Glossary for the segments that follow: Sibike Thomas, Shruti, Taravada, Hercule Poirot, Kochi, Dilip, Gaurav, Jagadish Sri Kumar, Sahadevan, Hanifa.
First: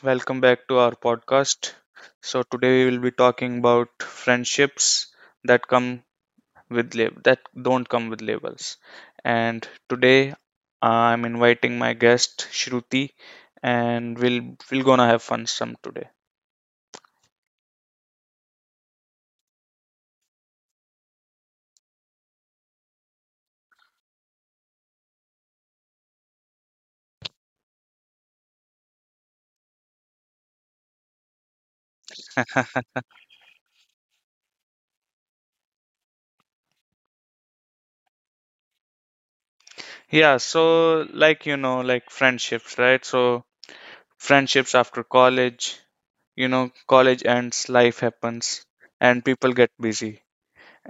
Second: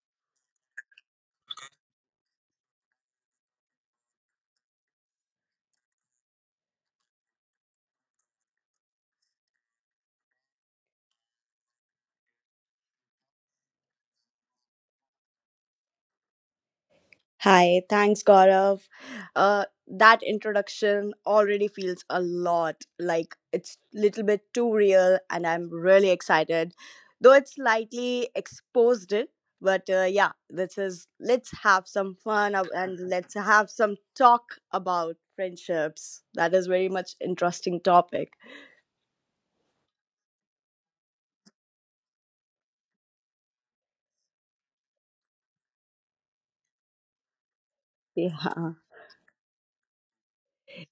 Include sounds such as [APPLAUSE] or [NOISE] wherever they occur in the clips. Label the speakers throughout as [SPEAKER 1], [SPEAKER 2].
[SPEAKER 1] welcome back to our podcast. So today we will be talking about friendships that come with that don't come with labels. And today I'm inviting my guest Shruti and we'll gonna have fun some today.
[SPEAKER 2] Hi, thanks, Gaurav. That introduction already feels a lot like it's little bit too real, and I'm really excited, though it's slightly exposed it. But yeah, this is let's have some fun ab- and [LAUGHS] let's have some talk about friendships. That is very much interesting topic.
[SPEAKER 1] Yeah, so like you know, like friendships, right? So friendships after college, you know, college ends, life happens,
[SPEAKER 2] Yeah,
[SPEAKER 1] and people get busy.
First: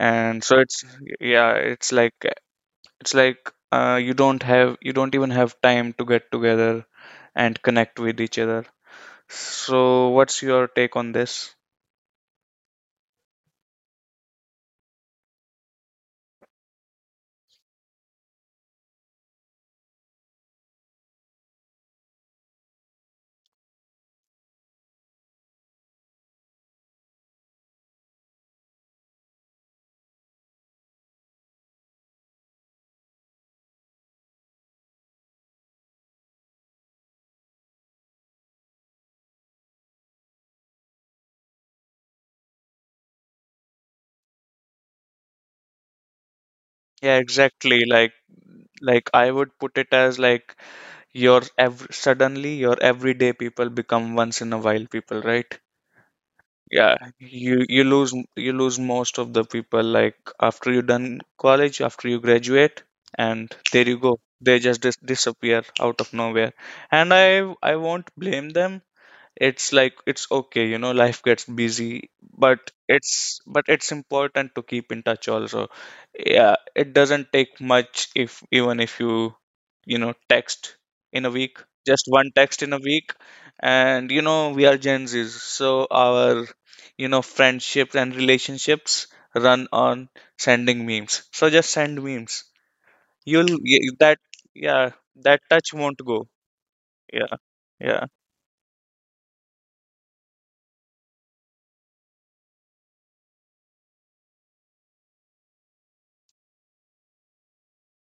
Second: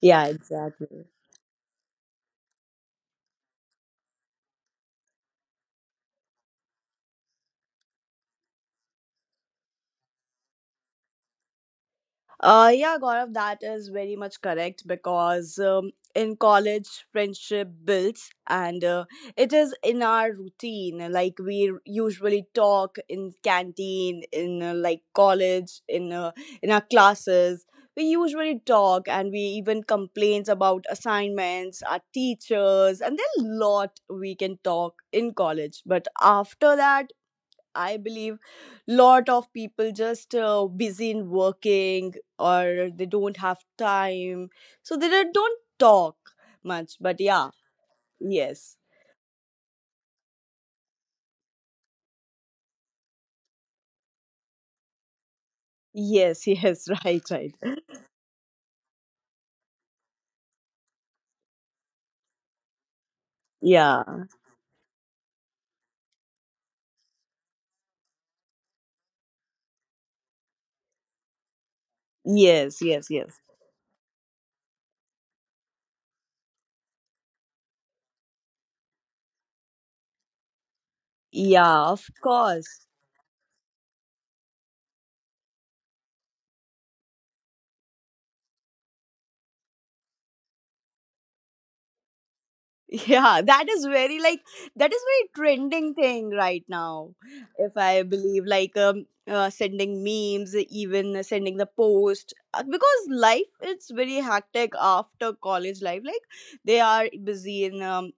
[SPEAKER 2] yeah,
[SPEAKER 1] so it's
[SPEAKER 2] exactly.
[SPEAKER 1] Yeah, it's like you don't have you don't even have time to get together and connect with each other. So what's your take on this?
[SPEAKER 2] Yeah, Gaurav, that is very much correct because in college, friendship builds and it is in our routine. Like we usually talk in canteen, in like college, in our classes. We usually talk and we even complains about assignments, our teachers, and there are lot we can talk in college. But after that, I believe lot of people just busy in working or they don't have time, so they don't talk much. But
[SPEAKER 1] Yeah,
[SPEAKER 2] yeah,
[SPEAKER 1] exactly.
[SPEAKER 2] yes,
[SPEAKER 1] Like I would put it as like your suddenly your everyday people become once in a while people, right?
[SPEAKER 2] yes, [LAUGHS] yes,
[SPEAKER 1] Yeah,
[SPEAKER 2] right, right.
[SPEAKER 1] you you lose most of the people like after you done college, after you graduate, and there you go.
[SPEAKER 2] Yeah,
[SPEAKER 1] They just disappear out of nowhere. And I won't blame them. It's like it's okay, you know, life gets busy, but
[SPEAKER 2] yes, yes, yes.
[SPEAKER 1] it's important to keep in touch also. Yeah, it doesn't take much. If even if you, you know, text in a week,
[SPEAKER 2] Yeah, of
[SPEAKER 1] just one text in a
[SPEAKER 2] course.
[SPEAKER 1] week. And you know we are gen z's, so our, you know, friendships and relationships run on sending memes, so just send memes.
[SPEAKER 2] Yeah,
[SPEAKER 1] You'll
[SPEAKER 2] that is
[SPEAKER 1] y-
[SPEAKER 2] very
[SPEAKER 1] that
[SPEAKER 2] like that
[SPEAKER 1] Yeah,
[SPEAKER 2] is very
[SPEAKER 1] that touch
[SPEAKER 2] trending
[SPEAKER 1] won't go.
[SPEAKER 2] thing right now.
[SPEAKER 1] Yeah,
[SPEAKER 2] If I
[SPEAKER 1] yeah.
[SPEAKER 2] believe like sending memes, even sending the post. Because life is very hectic after college life. Like they are busy in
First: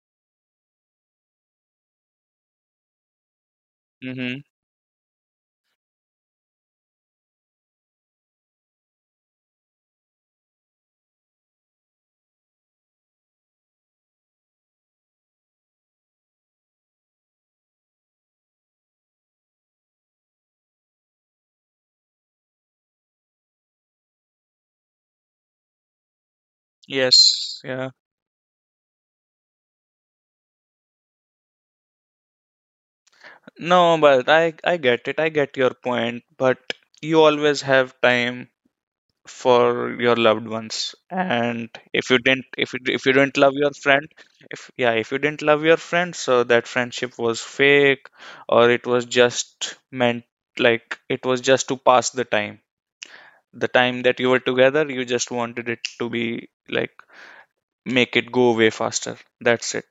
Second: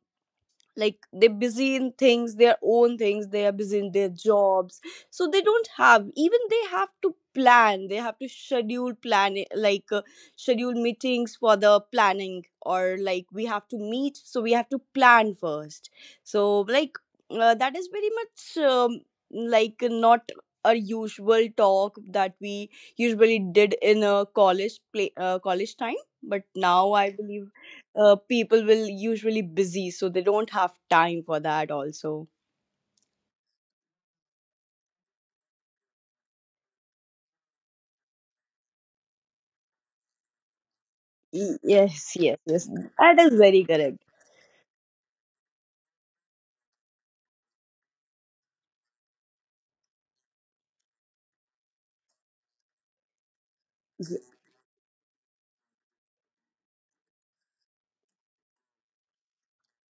[SPEAKER 2] like they're busy in things their own things they are busy in their
[SPEAKER 1] Mm-hmm.
[SPEAKER 2] jobs so they don't have even they have to plan they have to schedule plan like schedule meetings for the planning or like we have to meet so we have to plan first so like that is very much like not a usual talk that we usually did in a college play college time but now I believe
[SPEAKER 1] Yes, yeah.
[SPEAKER 2] people will usually busy so they don't have time for that also.
[SPEAKER 1] No, but I get it. I get your point, but you always have time for your loved ones. And
[SPEAKER 2] Yes, yes, yes,
[SPEAKER 1] if you
[SPEAKER 2] that is
[SPEAKER 1] didn't love
[SPEAKER 2] very
[SPEAKER 1] your
[SPEAKER 2] correct.
[SPEAKER 1] friend, If yeah, if you didn't love your friend, so that friendship was fake, or it was just meant, like it was just to pass the time. The time
[SPEAKER 2] Y-
[SPEAKER 1] that you were together, you just wanted it to be like make it go away faster. That's it.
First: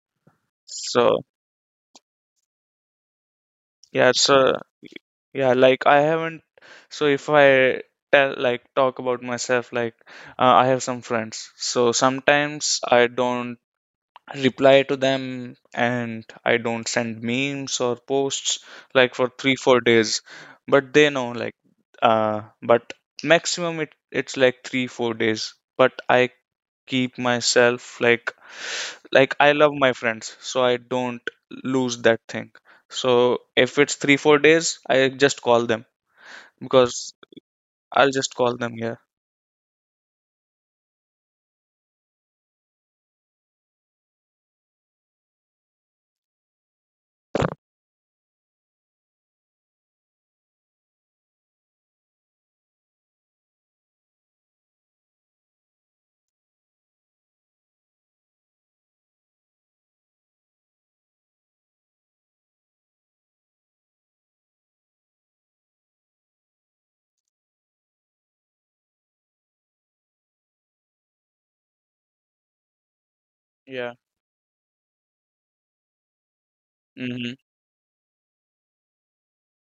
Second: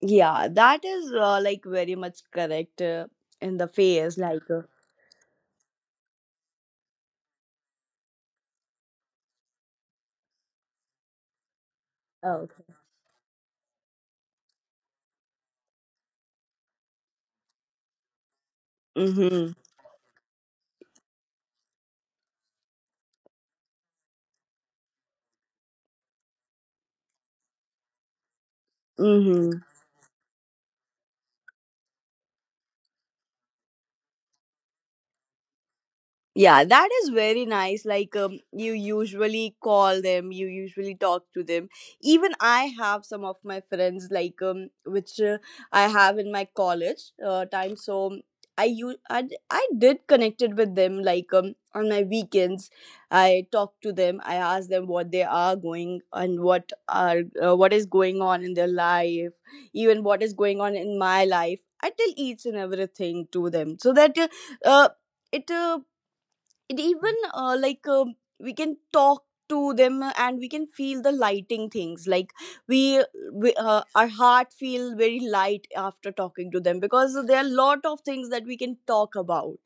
[SPEAKER 2] yeah, that is
[SPEAKER 1] So,
[SPEAKER 2] like very much correct in the
[SPEAKER 1] yeah,
[SPEAKER 2] face like
[SPEAKER 1] so yeah, like I haven't. So if I tell, like, talk about myself, like, I have some friends. So
[SPEAKER 2] oh, okay,
[SPEAKER 1] sometimes I don't reply to them and I don't send memes or posts like for
[SPEAKER 2] mm-hmm,
[SPEAKER 1] three, 4 days. But they know, like, but maximum it's like three, 4 days. But I keep myself like
[SPEAKER 2] mm-hmm.
[SPEAKER 1] I love my friends, so I don't lose that thing. So if it's three, 4 days, I just call them,
[SPEAKER 2] Yeah, that is
[SPEAKER 1] because
[SPEAKER 2] very nice.
[SPEAKER 1] I'll
[SPEAKER 2] Like,
[SPEAKER 1] just call
[SPEAKER 2] you
[SPEAKER 1] them. Yeah.
[SPEAKER 2] usually call them, you usually talk to them. Even I have some of my friends, like, which I have in my college time. So I u- I, d- I did connected with them, like, on my weekends. I talk to them. I ask them what they are going and what are what is going on in their life, even what is going on in my life. I tell each and everything to them so that uh, it. Uh, it even like we can talk to them and we can feel the lighting things like we, we
[SPEAKER 1] Yeah.
[SPEAKER 2] our heart feel very light after talking to them because
[SPEAKER 1] Hmm.
[SPEAKER 2] there are a lot of things that we can talk about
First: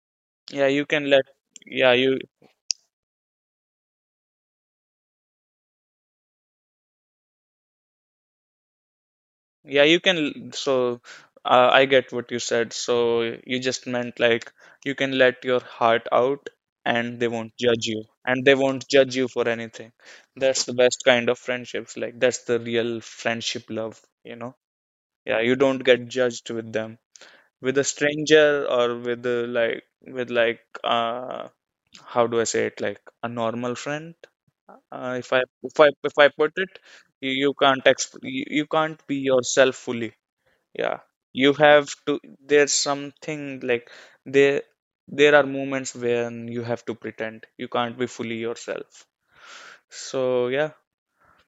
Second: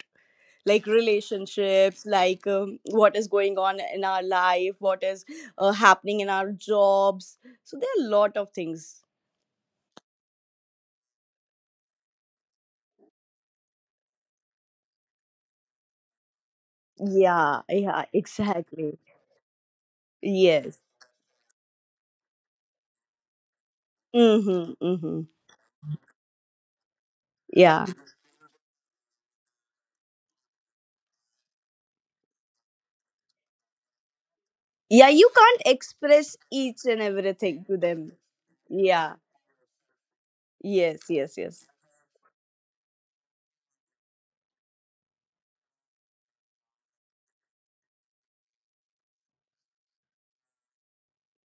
[SPEAKER 1] Yeah, you
[SPEAKER 2] like
[SPEAKER 1] can let. Yeah,
[SPEAKER 2] relationships
[SPEAKER 1] you.
[SPEAKER 2] like what is going on in our life what is happening in our jobs so there are a lot of things.
[SPEAKER 1] Yeah, you can. So, I get what you said. So you just meant like you can let your heart out, and they won't
[SPEAKER 2] Yeah,
[SPEAKER 1] judge you,
[SPEAKER 2] yeah,
[SPEAKER 1] and they won't
[SPEAKER 2] exactly,
[SPEAKER 1] judge you for anything. That's the
[SPEAKER 2] yes,
[SPEAKER 1] best kind of friendships. Like that's the real friendship love. You know.
[SPEAKER 2] mm-hmm, mm-hmm.
[SPEAKER 1] Yeah, you don't get judged with them. With a
[SPEAKER 2] Yeah,
[SPEAKER 1] stranger or with a, like with like how do I say it, like a normal friend.
[SPEAKER 2] yeah,
[SPEAKER 1] Uh,
[SPEAKER 2] you
[SPEAKER 1] if I
[SPEAKER 2] can't
[SPEAKER 1] if I if I
[SPEAKER 2] express
[SPEAKER 1] put it,
[SPEAKER 2] each and everything to them.
[SPEAKER 1] you, you can't
[SPEAKER 2] Yeah,
[SPEAKER 1] be yourself fully.
[SPEAKER 2] yes,
[SPEAKER 1] Yeah,
[SPEAKER 2] yes,
[SPEAKER 1] you
[SPEAKER 2] yes.
[SPEAKER 1] have to. There's something like there there are moments when you have to pretend. You can't be fully yourself. So yeah,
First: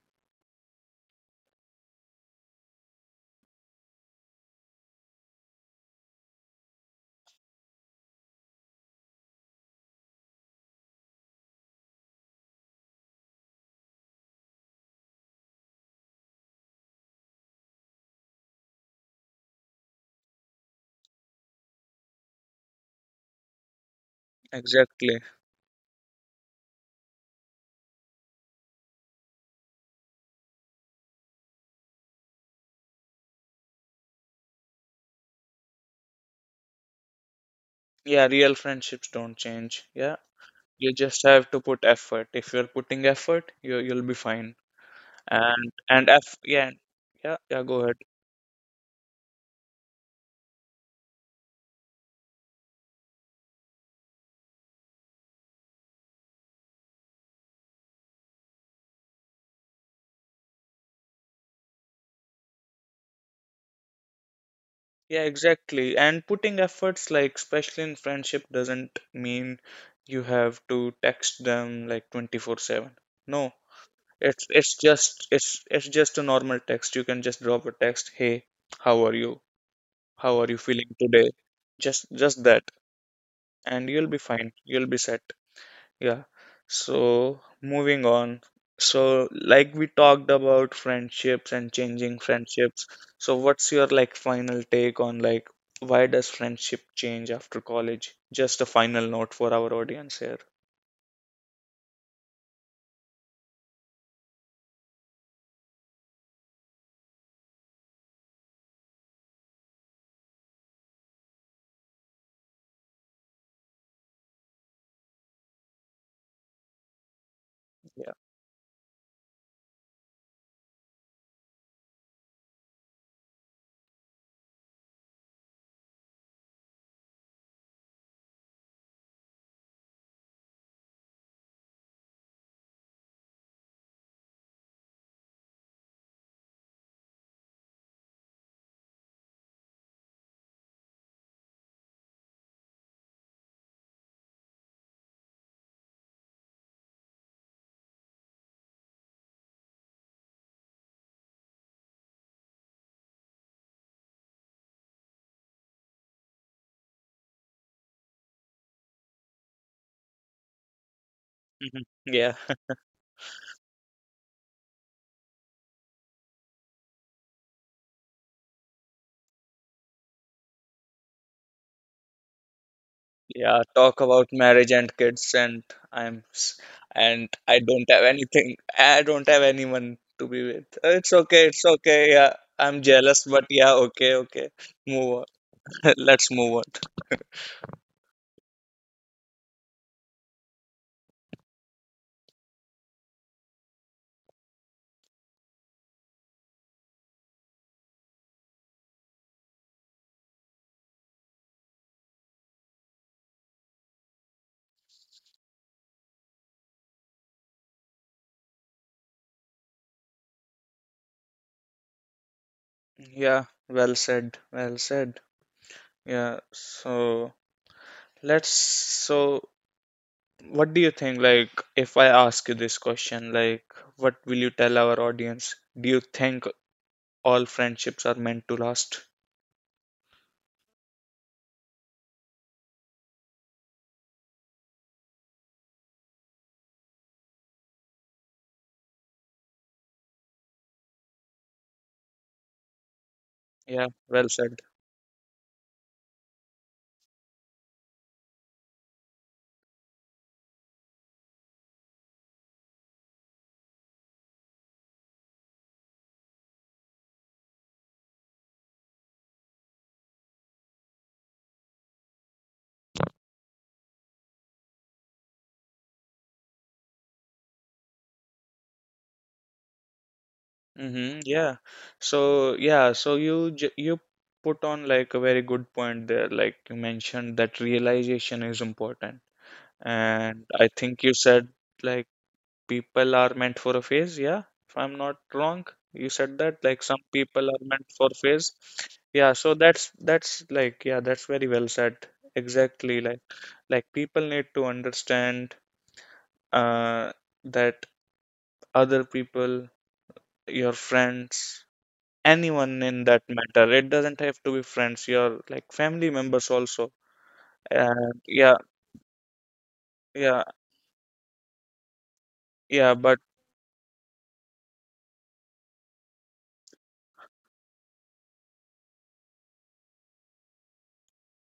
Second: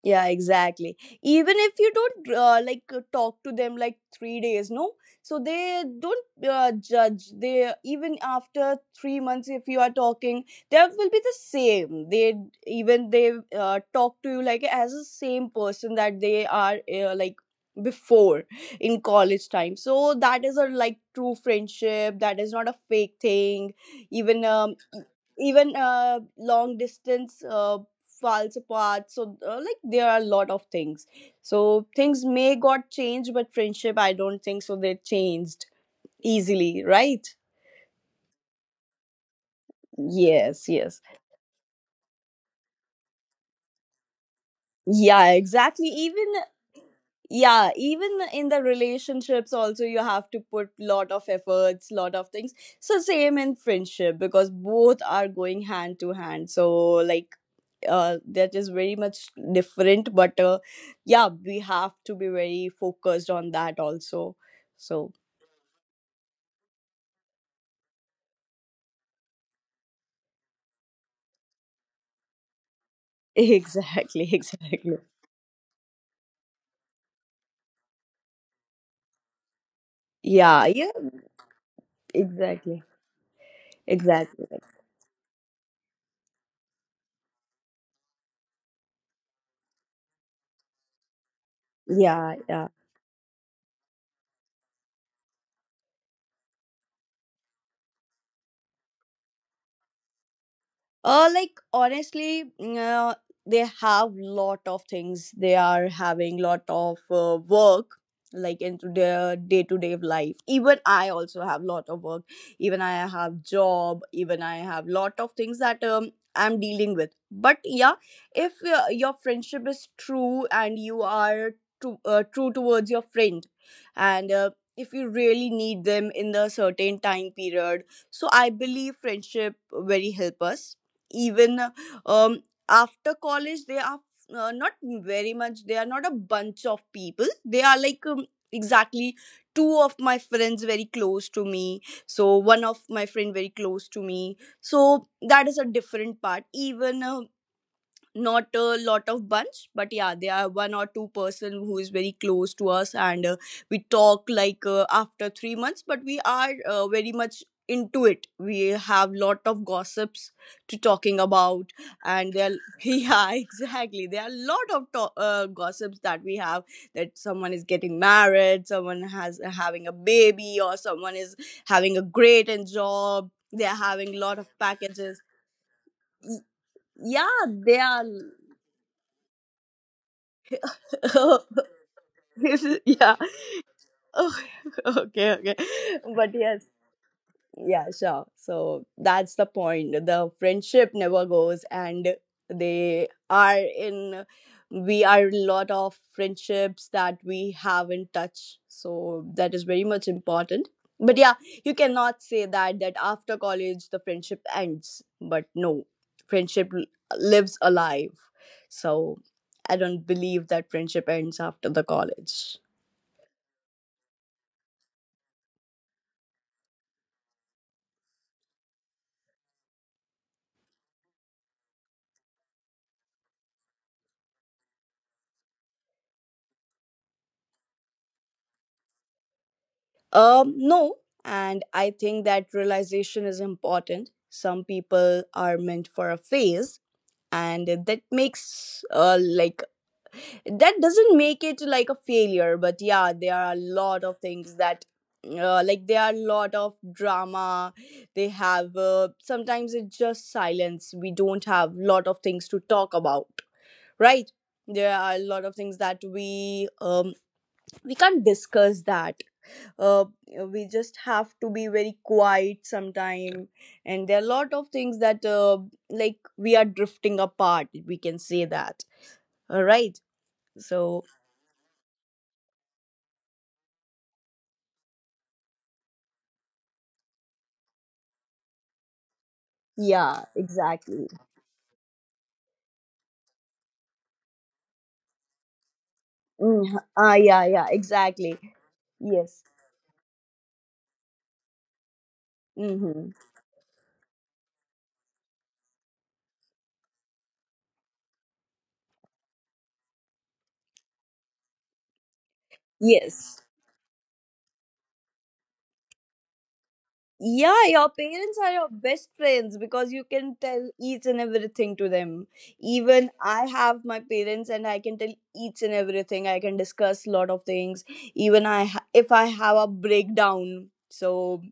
[SPEAKER 2] Yeah, exactly. Even if you don't like talk to them like 3 days, no, so they don't judge. They even after 3 months, if you are talking, that will be the same. They even they talk to you like as the same person that they are like before in college time. So that is a like true friendship. That is not a fake thing. Even
[SPEAKER 1] exactly.
[SPEAKER 2] even long distance falls apart so like there are a lot of things so things may got changed but friendship I don't think so they changed easily, right?
[SPEAKER 1] Yeah, real friendships don't change. Yeah,
[SPEAKER 2] Yes,
[SPEAKER 1] you
[SPEAKER 2] yes,
[SPEAKER 1] just have to put effort. If you're putting effort, you'll be fine.
[SPEAKER 2] yeah, exactly,
[SPEAKER 1] And
[SPEAKER 2] even
[SPEAKER 1] f yeah Yeah, yeah,
[SPEAKER 2] yeah
[SPEAKER 1] go ahead.
[SPEAKER 2] even in the relationships also you have to put lot of efforts lot of things so same in friendship because both are going hand to hand so like that is very much different but yeah we have to be very focused on that also so.
[SPEAKER 1] Yeah, exactly. And putting efforts like, especially in friendship, doesn't mean you have to text them like 24/7.
[SPEAKER 2] [LAUGHS]
[SPEAKER 1] No,
[SPEAKER 2] Exactly,
[SPEAKER 1] it's it's
[SPEAKER 2] exactly.
[SPEAKER 1] just it's it's just a normal text. You can just drop a text, "Hey, how are you? How are you
[SPEAKER 2] Yeah, yeah,
[SPEAKER 1] feeling today?" Just that,
[SPEAKER 2] exactly,
[SPEAKER 1] and you'll be
[SPEAKER 2] exactly.
[SPEAKER 1] fine. You'll be set. Yeah. So moving on. So like we talked about friendships and changing
[SPEAKER 2] Yeah, yeah.
[SPEAKER 1] friendships. So what's your like final take on like why does friendship change after college? Just a final note for our audience here.
[SPEAKER 2] Like honestly, mm, they have lot of things. They are having lot of work, like into their day to day life. Even I also have lot of work. Even I have job. Even I have lot of things that I'm dealing with. But yeah,
[SPEAKER 1] Yeah.
[SPEAKER 2] if your friendship is true and you are true towards your friend, and if you really need them in the certain time period, so I believe friendship very help us even um, after college they are not very much they are not a bunch of people they are like exactly two of my friends very close to me so one of my friend very close to me so that is a different part even not a lot of bunch but yeah there are one or two-person who is very close to us and we talk like after 3 months but we are very much into it we have lot of gossips to talking about
[SPEAKER 1] Mhm.
[SPEAKER 2] and
[SPEAKER 1] Yeah.
[SPEAKER 2] [LAUGHS]
[SPEAKER 1] [LAUGHS]
[SPEAKER 2] yeah exactly there are a lot of gossips that we have that someone is getting married someone has having a baby or someone is having a great and job
[SPEAKER 1] Yeah.
[SPEAKER 2] they're
[SPEAKER 1] Talk
[SPEAKER 2] having a
[SPEAKER 1] about
[SPEAKER 2] lot of
[SPEAKER 1] marriage and
[SPEAKER 2] packages.
[SPEAKER 1] kids and I'm
[SPEAKER 2] Y-
[SPEAKER 1] s- and
[SPEAKER 2] yeah,
[SPEAKER 1] I
[SPEAKER 2] they
[SPEAKER 1] don't
[SPEAKER 2] are.
[SPEAKER 1] have anything. I don't have anyone to be with. It's
[SPEAKER 2] [LAUGHS]
[SPEAKER 1] okay. It's okay. Yeah.
[SPEAKER 2] [LAUGHS]
[SPEAKER 1] I'm
[SPEAKER 2] Yeah.
[SPEAKER 1] jealous, but yeah, okay,
[SPEAKER 2] Oh,
[SPEAKER 1] okay.
[SPEAKER 2] [LAUGHS]
[SPEAKER 1] Move
[SPEAKER 2] okay,
[SPEAKER 1] on.
[SPEAKER 2] okay.
[SPEAKER 1] [LAUGHS]
[SPEAKER 2] But
[SPEAKER 1] Let's move
[SPEAKER 2] yes,
[SPEAKER 1] on.
[SPEAKER 2] yeah, sure. So that's the point. The friendship never goes, and they are in. We are in lot of friendships that we have in touch. So that is very much important. But yeah, you cannot say that that after college the friendship ends. But no, friendship l- lives alive. So I don't believe that friendship ends after the college.
[SPEAKER 1] Yeah, well said. Well said. Yeah, so let's so what do you think, like if I ask you this question, like what will you tell our audience? Do you think all friendships are meant to last?
[SPEAKER 2] No, and I think that realization is important. Some people are meant for a phase, and that makes like that doesn't make it like a failure. But yeah, there are a
[SPEAKER 1] Yeah,
[SPEAKER 2] lot of
[SPEAKER 1] well
[SPEAKER 2] things
[SPEAKER 1] said.
[SPEAKER 2] that. Like there are a lot of drama they have sometimes it's just silence we don't have lot of things to talk about, right? There are a lot of things that we can't discuss that uh, we just have to be very quiet sometime and there are a lot of things that like we are drifting apart we can say that, all right, so
[SPEAKER 1] Mm-hmm, yeah. So yeah, so you put on like a very good point there. Like you mentioned that realization is important.
[SPEAKER 2] yeah
[SPEAKER 1] And I
[SPEAKER 2] exactly.
[SPEAKER 1] think you said like people are meant for a phase, yeah, if I'm not wrong. You said that
[SPEAKER 2] Mm,
[SPEAKER 1] like some
[SPEAKER 2] ah, yeah,
[SPEAKER 1] people
[SPEAKER 2] yeah,
[SPEAKER 1] are meant for
[SPEAKER 2] exactly,
[SPEAKER 1] phase.
[SPEAKER 2] yes,
[SPEAKER 1] Yeah, that's like, yeah, that's very well said. Exactly,
[SPEAKER 2] mm-hmm,
[SPEAKER 1] like people need to understand uh that other people, your friends, anyone in that
[SPEAKER 2] yes.
[SPEAKER 1] matter, it doesn't have to be friends, your like family members also.
[SPEAKER 2] Yeah, your parents are
[SPEAKER 1] Yeah,
[SPEAKER 2] your best friends because you can
[SPEAKER 1] yeah,
[SPEAKER 2] tell each and everything to them.
[SPEAKER 1] yeah,
[SPEAKER 2] Even
[SPEAKER 1] but
[SPEAKER 2] I have my parents and I can tell each and everything. I can discuss a lot of things. If I have a breakdown, so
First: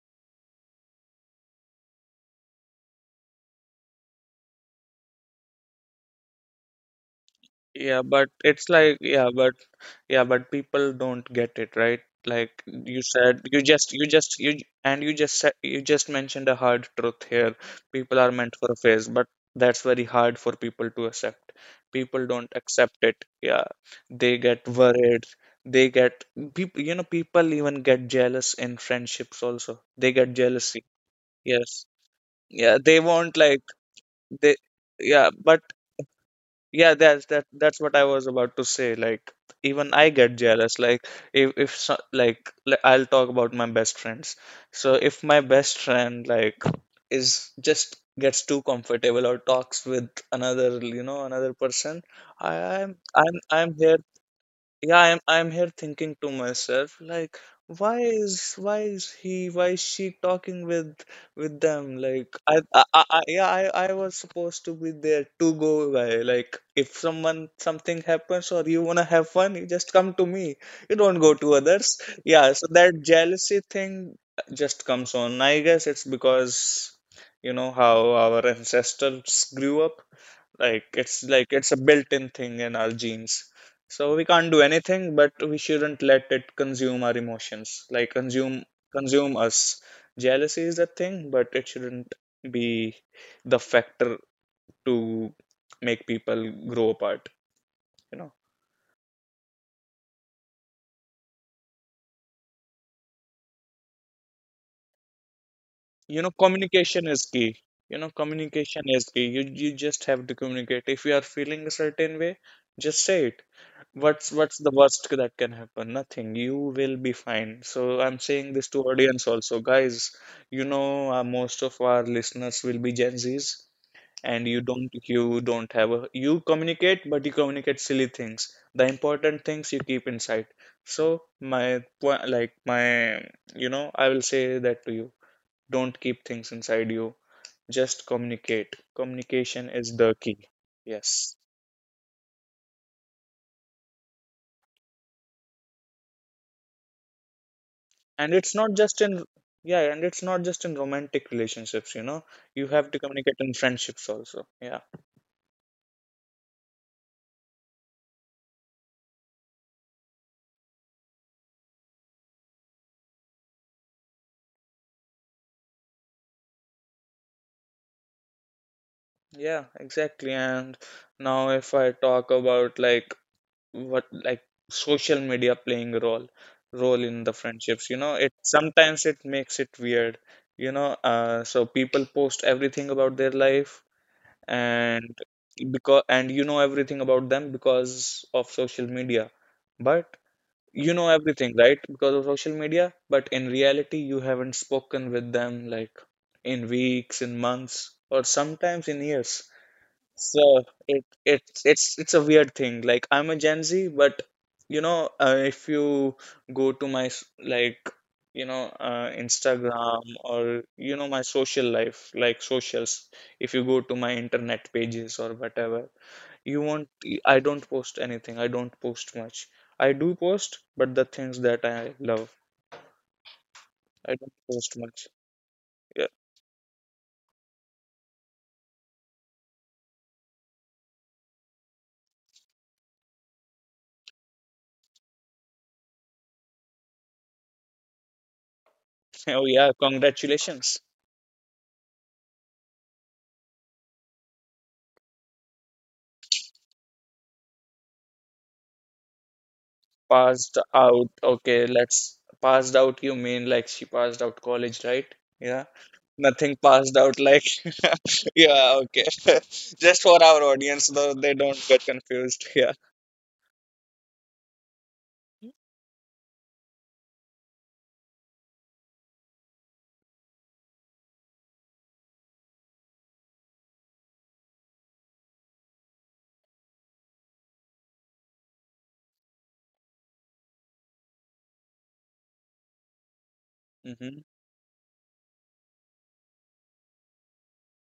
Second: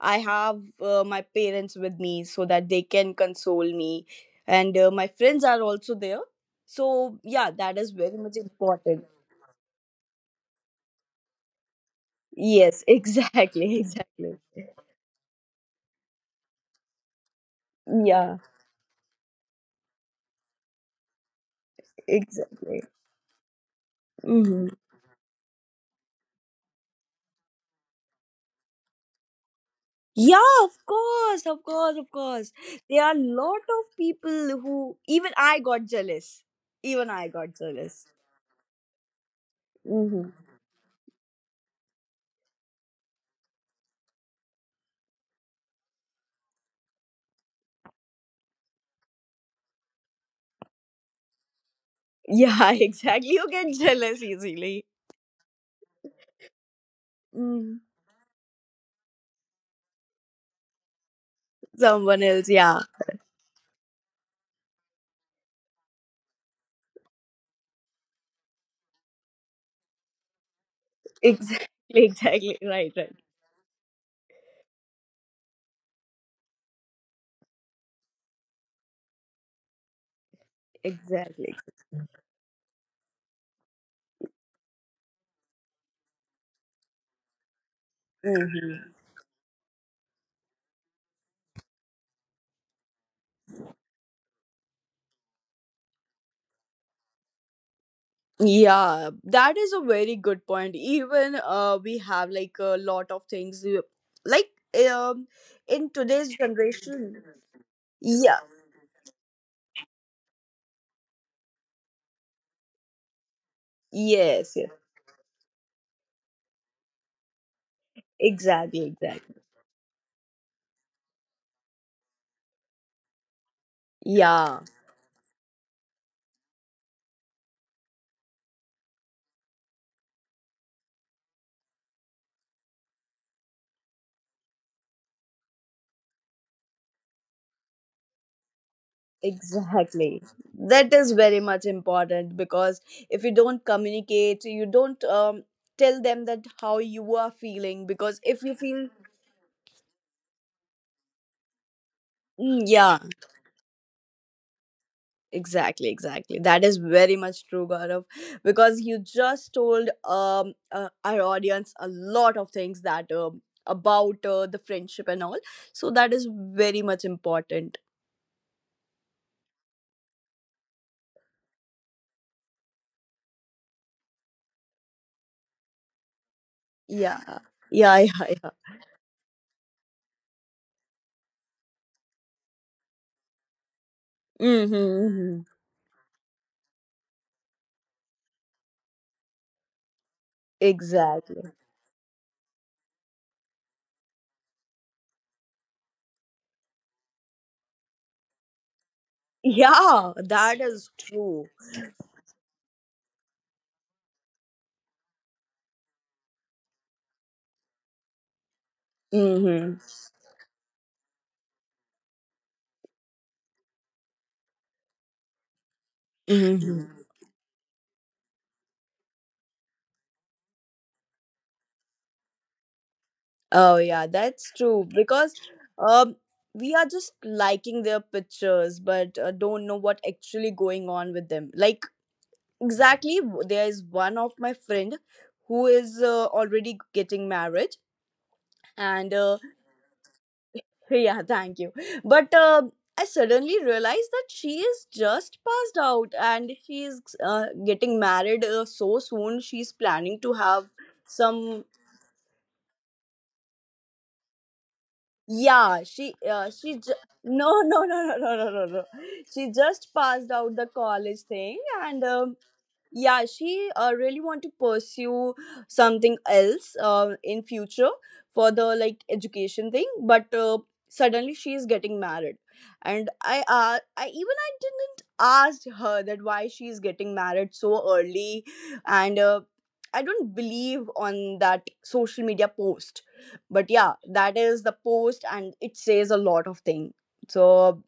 [SPEAKER 2] I have my parents with me so that they can console me and my friends are also there. So yeah, that is
[SPEAKER 1] yeah,
[SPEAKER 2] very
[SPEAKER 1] but
[SPEAKER 2] much
[SPEAKER 1] it's like,
[SPEAKER 2] important.
[SPEAKER 1] yeah, but people don't get it, right? Like
[SPEAKER 2] Yes, [LAUGHS]
[SPEAKER 1] you said, you
[SPEAKER 2] exactly,
[SPEAKER 1] just, you
[SPEAKER 2] exactly.
[SPEAKER 1] just, you j- and you just said, you just mentioned a hard truth here. People are
[SPEAKER 2] Yeah,
[SPEAKER 1] meant for a phase, but that's very hard for people to accept. People don't
[SPEAKER 2] exactly.
[SPEAKER 1] accept it. Yeah, they
[SPEAKER 2] Mhm.
[SPEAKER 1] get worried. They get People, you know, people even get jealous in friendships also. They get
[SPEAKER 2] Yeah,
[SPEAKER 1] jealousy.
[SPEAKER 2] of course, of
[SPEAKER 1] Yes.
[SPEAKER 2] course, of course.
[SPEAKER 1] Yeah, they
[SPEAKER 2] There are a
[SPEAKER 1] won't like
[SPEAKER 2] lot of
[SPEAKER 1] they.
[SPEAKER 2] people who
[SPEAKER 1] Yeah,
[SPEAKER 2] even
[SPEAKER 1] but
[SPEAKER 2] I got jealous.
[SPEAKER 1] yeah,
[SPEAKER 2] Even
[SPEAKER 1] that's
[SPEAKER 2] I
[SPEAKER 1] that
[SPEAKER 2] got
[SPEAKER 1] that's what I
[SPEAKER 2] jealous.
[SPEAKER 1] was about to say. Like even I
[SPEAKER 2] Hmm.
[SPEAKER 1] get jealous. Like if so, like l- I'll talk about my best friends. So if my best friend like is just gets too comfortable or talks with another, you know, another person,
[SPEAKER 2] Yeah, [LAUGHS]
[SPEAKER 1] I,
[SPEAKER 2] exactly. You get
[SPEAKER 1] I'm here
[SPEAKER 2] jealous easily.
[SPEAKER 1] yeah, I'm here thinking to myself like
[SPEAKER 2] Mm.
[SPEAKER 1] why is he, why is she talking with them,
[SPEAKER 2] Someone
[SPEAKER 1] like
[SPEAKER 2] else, yeah.
[SPEAKER 1] yeah, I was supposed to be there to go by, like if someone something happens or you want to have fun you just come to me, you don't go to
[SPEAKER 2] Exactly, [LAUGHS]
[SPEAKER 1] others. Yeah,
[SPEAKER 2] exactly.
[SPEAKER 1] so
[SPEAKER 2] Right,
[SPEAKER 1] that
[SPEAKER 2] right.
[SPEAKER 1] jealousy thing just comes on. I guess it's because, you know, how our ancestors grew up, like
[SPEAKER 2] Exactly.
[SPEAKER 1] it's a built-in thing in our genes. So we can't do anything, but we shouldn't let it consume our emotions,
[SPEAKER 2] Hmm.
[SPEAKER 1] consume us. Jealousy is a thing, but it shouldn't be the factor to make people grow apart, you know.
[SPEAKER 2] Yeah, that is a very good point. Even we have like a lot of things like um in
[SPEAKER 1] You know
[SPEAKER 2] today's
[SPEAKER 1] communication is
[SPEAKER 2] generation.
[SPEAKER 1] key You know
[SPEAKER 2] Yeah.
[SPEAKER 1] communication is key. You just have to communicate. If you are feeling a certain way, just say it. What's
[SPEAKER 2] Yes,
[SPEAKER 1] the
[SPEAKER 2] yes.
[SPEAKER 1] worst that can happen? Nothing. You will be fine. So I'm saying this to
[SPEAKER 2] Exactly,
[SPEAKER 1] audience
[SPEAKER 2] exactly.
[SPEAKER 1] also, guys. You know, most of our listeners will be gen z's, and
[SPEAKER 2] Yeah,
[SPEAKER 1] you don't have a, you communicate, but you communicate silly things, the important things you keep inside. So my po- like my you know, I will say that to you, don't keep things inside you. Just communicate. Communication is the
[SPEAKER 2] exactly.
[SPEAKER 1] key.
[SPEAKER 2] That is
[SPEAKER 1] Yes.
[SPEAKER 2] very much important because if you don't communicate, you don't tell them that how you are feeling. Because
[SPEAKER 1] And
[SPEAKER 2] if you
[SPEAKER 1] it's not
[SPEAKER 2] feel,
[SPEAKER 1] just in, Yeah, and it's not just in romantic relationships, you know.
[SPEAKER 2] mm,
[SPEAKER 1] You have
[SPEAKER 2] yeah,
[SPEAKER 1] to communicate in friendships also. Yeah.
[SPEAKER 2] exactly, exactly. That is very much true, Gaurav. Because you just told our audience a lot of things that about the friendship and all. So that is very much important.
[SPEAKER 1] Yeah, exactly. And now if I talk about like what like social media playing a role
[SPEAKER 2] Yeah,
[SPEAKER 1] in the friendships, you
[SPEAKER 2] yeah,
[SPEAKER 1] know, it
[SPEAKER 2] yeah, yeah.
[SPEAKER 1] sometimes it makes it weird. You know, so people post everything about their life,
[SPEAKER 2] Mm-hmm,
[SPEAKER 1] and
[SPEAKER 2] mm-hmm.
[SPEAKER 1] because and you know everything about them because of social media, but you know everything,
[SPEAKER 2] Exactly.
[SPEAKER 1] right, because of social media, but in reality you haven't spoken with them like in weeks, in months, or sometimes in years.
[SPEAKER 2] Yeah,
[SPEAKER 1] So
[SPEAKER 2] that is
[SPEAKER 1] it
[SPEAKER 2] true.
[SPEAKER 1] it's a weird thing. Like I'm a Gen Z, but you know, if you go to my s- like you know
[SPEAKER 2] Mm-hmm.
[SPEAKER 1] Instagram, or you know my social life, like socials, if you go to my internet pages or whatever, you won't.
[SPEAKER 2] Mm-hmm.
[SPEAKER 1] I don't post anything. I don't post much. I do post, but the things that I love,
[SPEAKER 2] Oh yeah,
[SPEAKER 1] I don't
[SPEAKER 2] that's
[SPEAKER 1] post
[SPEAKER 2] true
[SPEAKER 1] much.
[SPEAKER 2] because
[SPEAKER 1] Yeah. [LAUGHS]
[SPEAKER 2] um we are just liking their pictures but don't know what actually going on with them. Like exactly there is one of my friend who is already getting married and
[SPEAKER 1] Oh yeah, congratulations.
[SPEAKER 2] [LAUGHS] yeah, thank you. But I suddenly realized that she is just passed out and she is getting married so soon. She's planning to
[SPEAKER 1] Passed
[SPEAKER 2] have
[SPEAKER 1] out.
[SPEAKER 2] some.
[SPEAKER 1] Okay, let's passed out. You mean like she passed out college, right? Yeah.
[SPEAKER 2] Yeah,
[SPEAKER 1] Nothing passed out like
[SPEAKER 2] no no no no
[SPEAKER 1] [LAUGHS]
[SPEAKER 2] no no no
[SPEAKER 1] yeah,
[SPEAKER 2] no.
[SPEAKER 1] okay. [LAUGHS]
[SPEAKER 2] She just
[SPEAKER 1] Just for
[SPEAKER 2] passed
[SPEAKER 1] our
[SPEAKER 2] out the
[SPEAKER 1] audience, though
[SPEAKER 2] college
[SPEAKER 1] they don't
[SPEAKER 2] thing
[SPEAKER 1] get
[SPEAKER 2] and
[SPEAKER 1] confused. Yeah.
[SPEAKER 2] yeah she really want to pursue something else in future for the like education thing but suddenly she is getting married and I even I didn't ask her that why she is getting married so early and I don't believe on that social media post, but yeah,
[SPEAKER 1] Hmm.
[SPEAKER 2] that is the post and it says a lot of thing. So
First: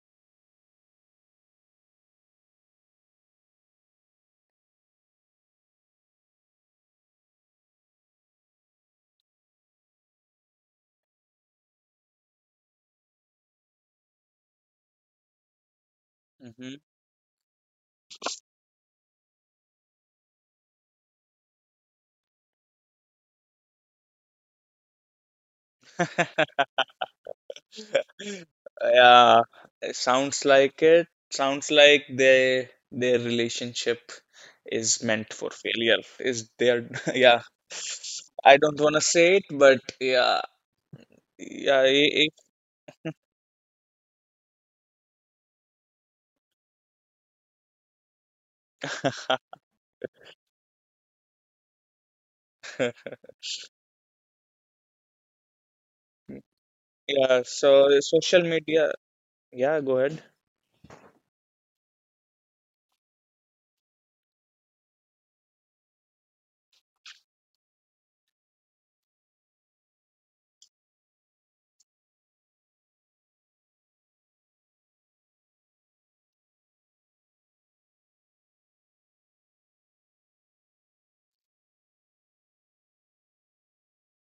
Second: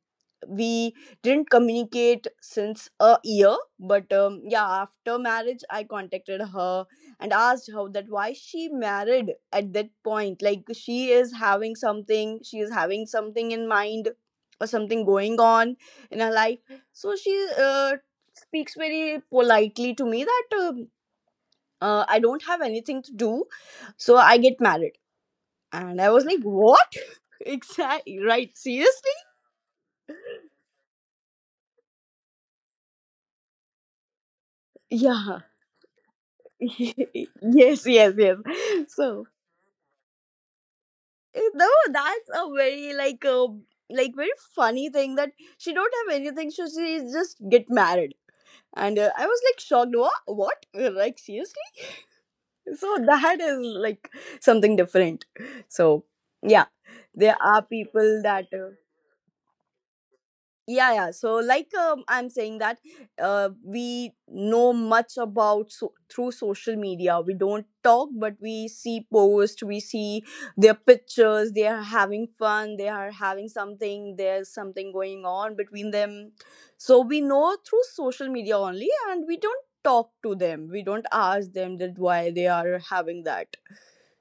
[SPEAKER 2] we didn't communicate since a year, but yeah, after marriage I contacted her and asked her that why she married at that point, like she is having something in mind or something going on in her life.
[SPEAKER 1] Hmm.
[SPEAKER 2] So she speaks very politely to me that I don't have anything to do so I get married. And I was like
[SPEAKER 1] [LAUGHS]
[SPEAKER 2] what. [LAUGHS] Exactly, right, seriously.
[SPEAKER 1] Yeah. It. Sounds like they their relationship is meant
[SPEAKER 2] Yeah.
[SPEAKER 1] for failure. Is their [LAUGHS] Yeah.
[SPEAKER 2] [LAUGHS] Yes, yes, yes.
[SPEAKER 1] I don't wanna
[SPEAKER 2] So
[SPEAKER 1] say it, but yeah.
[SPEAKER 2] you know
[SPEAKER 1] Yeah.
[SPEAKER 2] that's a very like very funny thing that she don't have anything so she just get married. And I
[SPEAKER 1] I-
[SPEAKER 2] was like shocked, what, like seriously. So
[SPEAKER 1] [LAUGHS]
[SPEAKER 2] that is like something different. So yeah, there
[SPEAKER 1] Yeah,
[SPEAKER 2] are
[SPEAKER 1] so
[SPEAKER 2] people that
[SPEAKER 1] yeah, go ahead.
[SPEAKER 2] yeah, so like I'm saying that we know much about through social media. We don't talk but we see posts, we see their pictures, they are having fun, they are having something, there's something going on between them. So we know through social media only and we don't talk to them, we don't ask them that why they are having that.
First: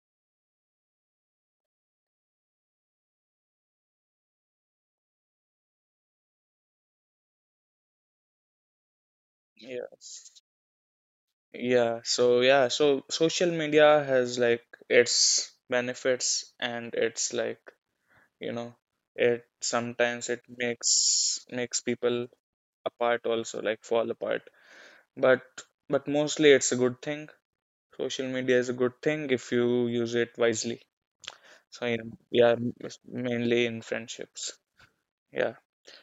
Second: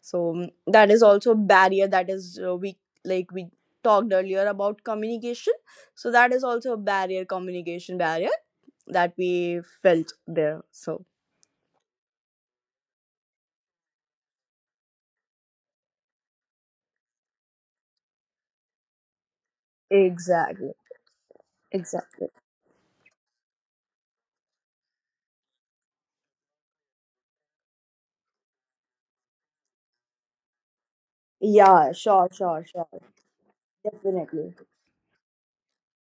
[SPEAKER 2] So that is also a barrier. That is we like we talked earlier about communication, so that is also a barrier, communication barrier, that we
[SPEAKER 1] Yeah.
[SPEAKER 2] felt there. So
[SPEAKER 1] Yeah, so yeah, so social media has like its benefits, and it's like, you know, it sometimes it
[SPEAKER 2] exactly.
[SPEAKER 1] makes people
[SPEAKER 2] Exactly.
[SPEAKER 1] apart also, like fall apart. But but mostly it's a good thing. Social media is a good thing if you use it wisely. So
[SPEAKER 2] Yeah,
[SPEAKER 1] yeah,
[SPEAKER 2] sure,
[SPEAKER 1] yeah,
[SPEAKER 2] sure, sure.
[SPEAKER 1] mainly in friendships.
[SPEAKER 2] Definitely.
[SPEAKER 1] Yeah.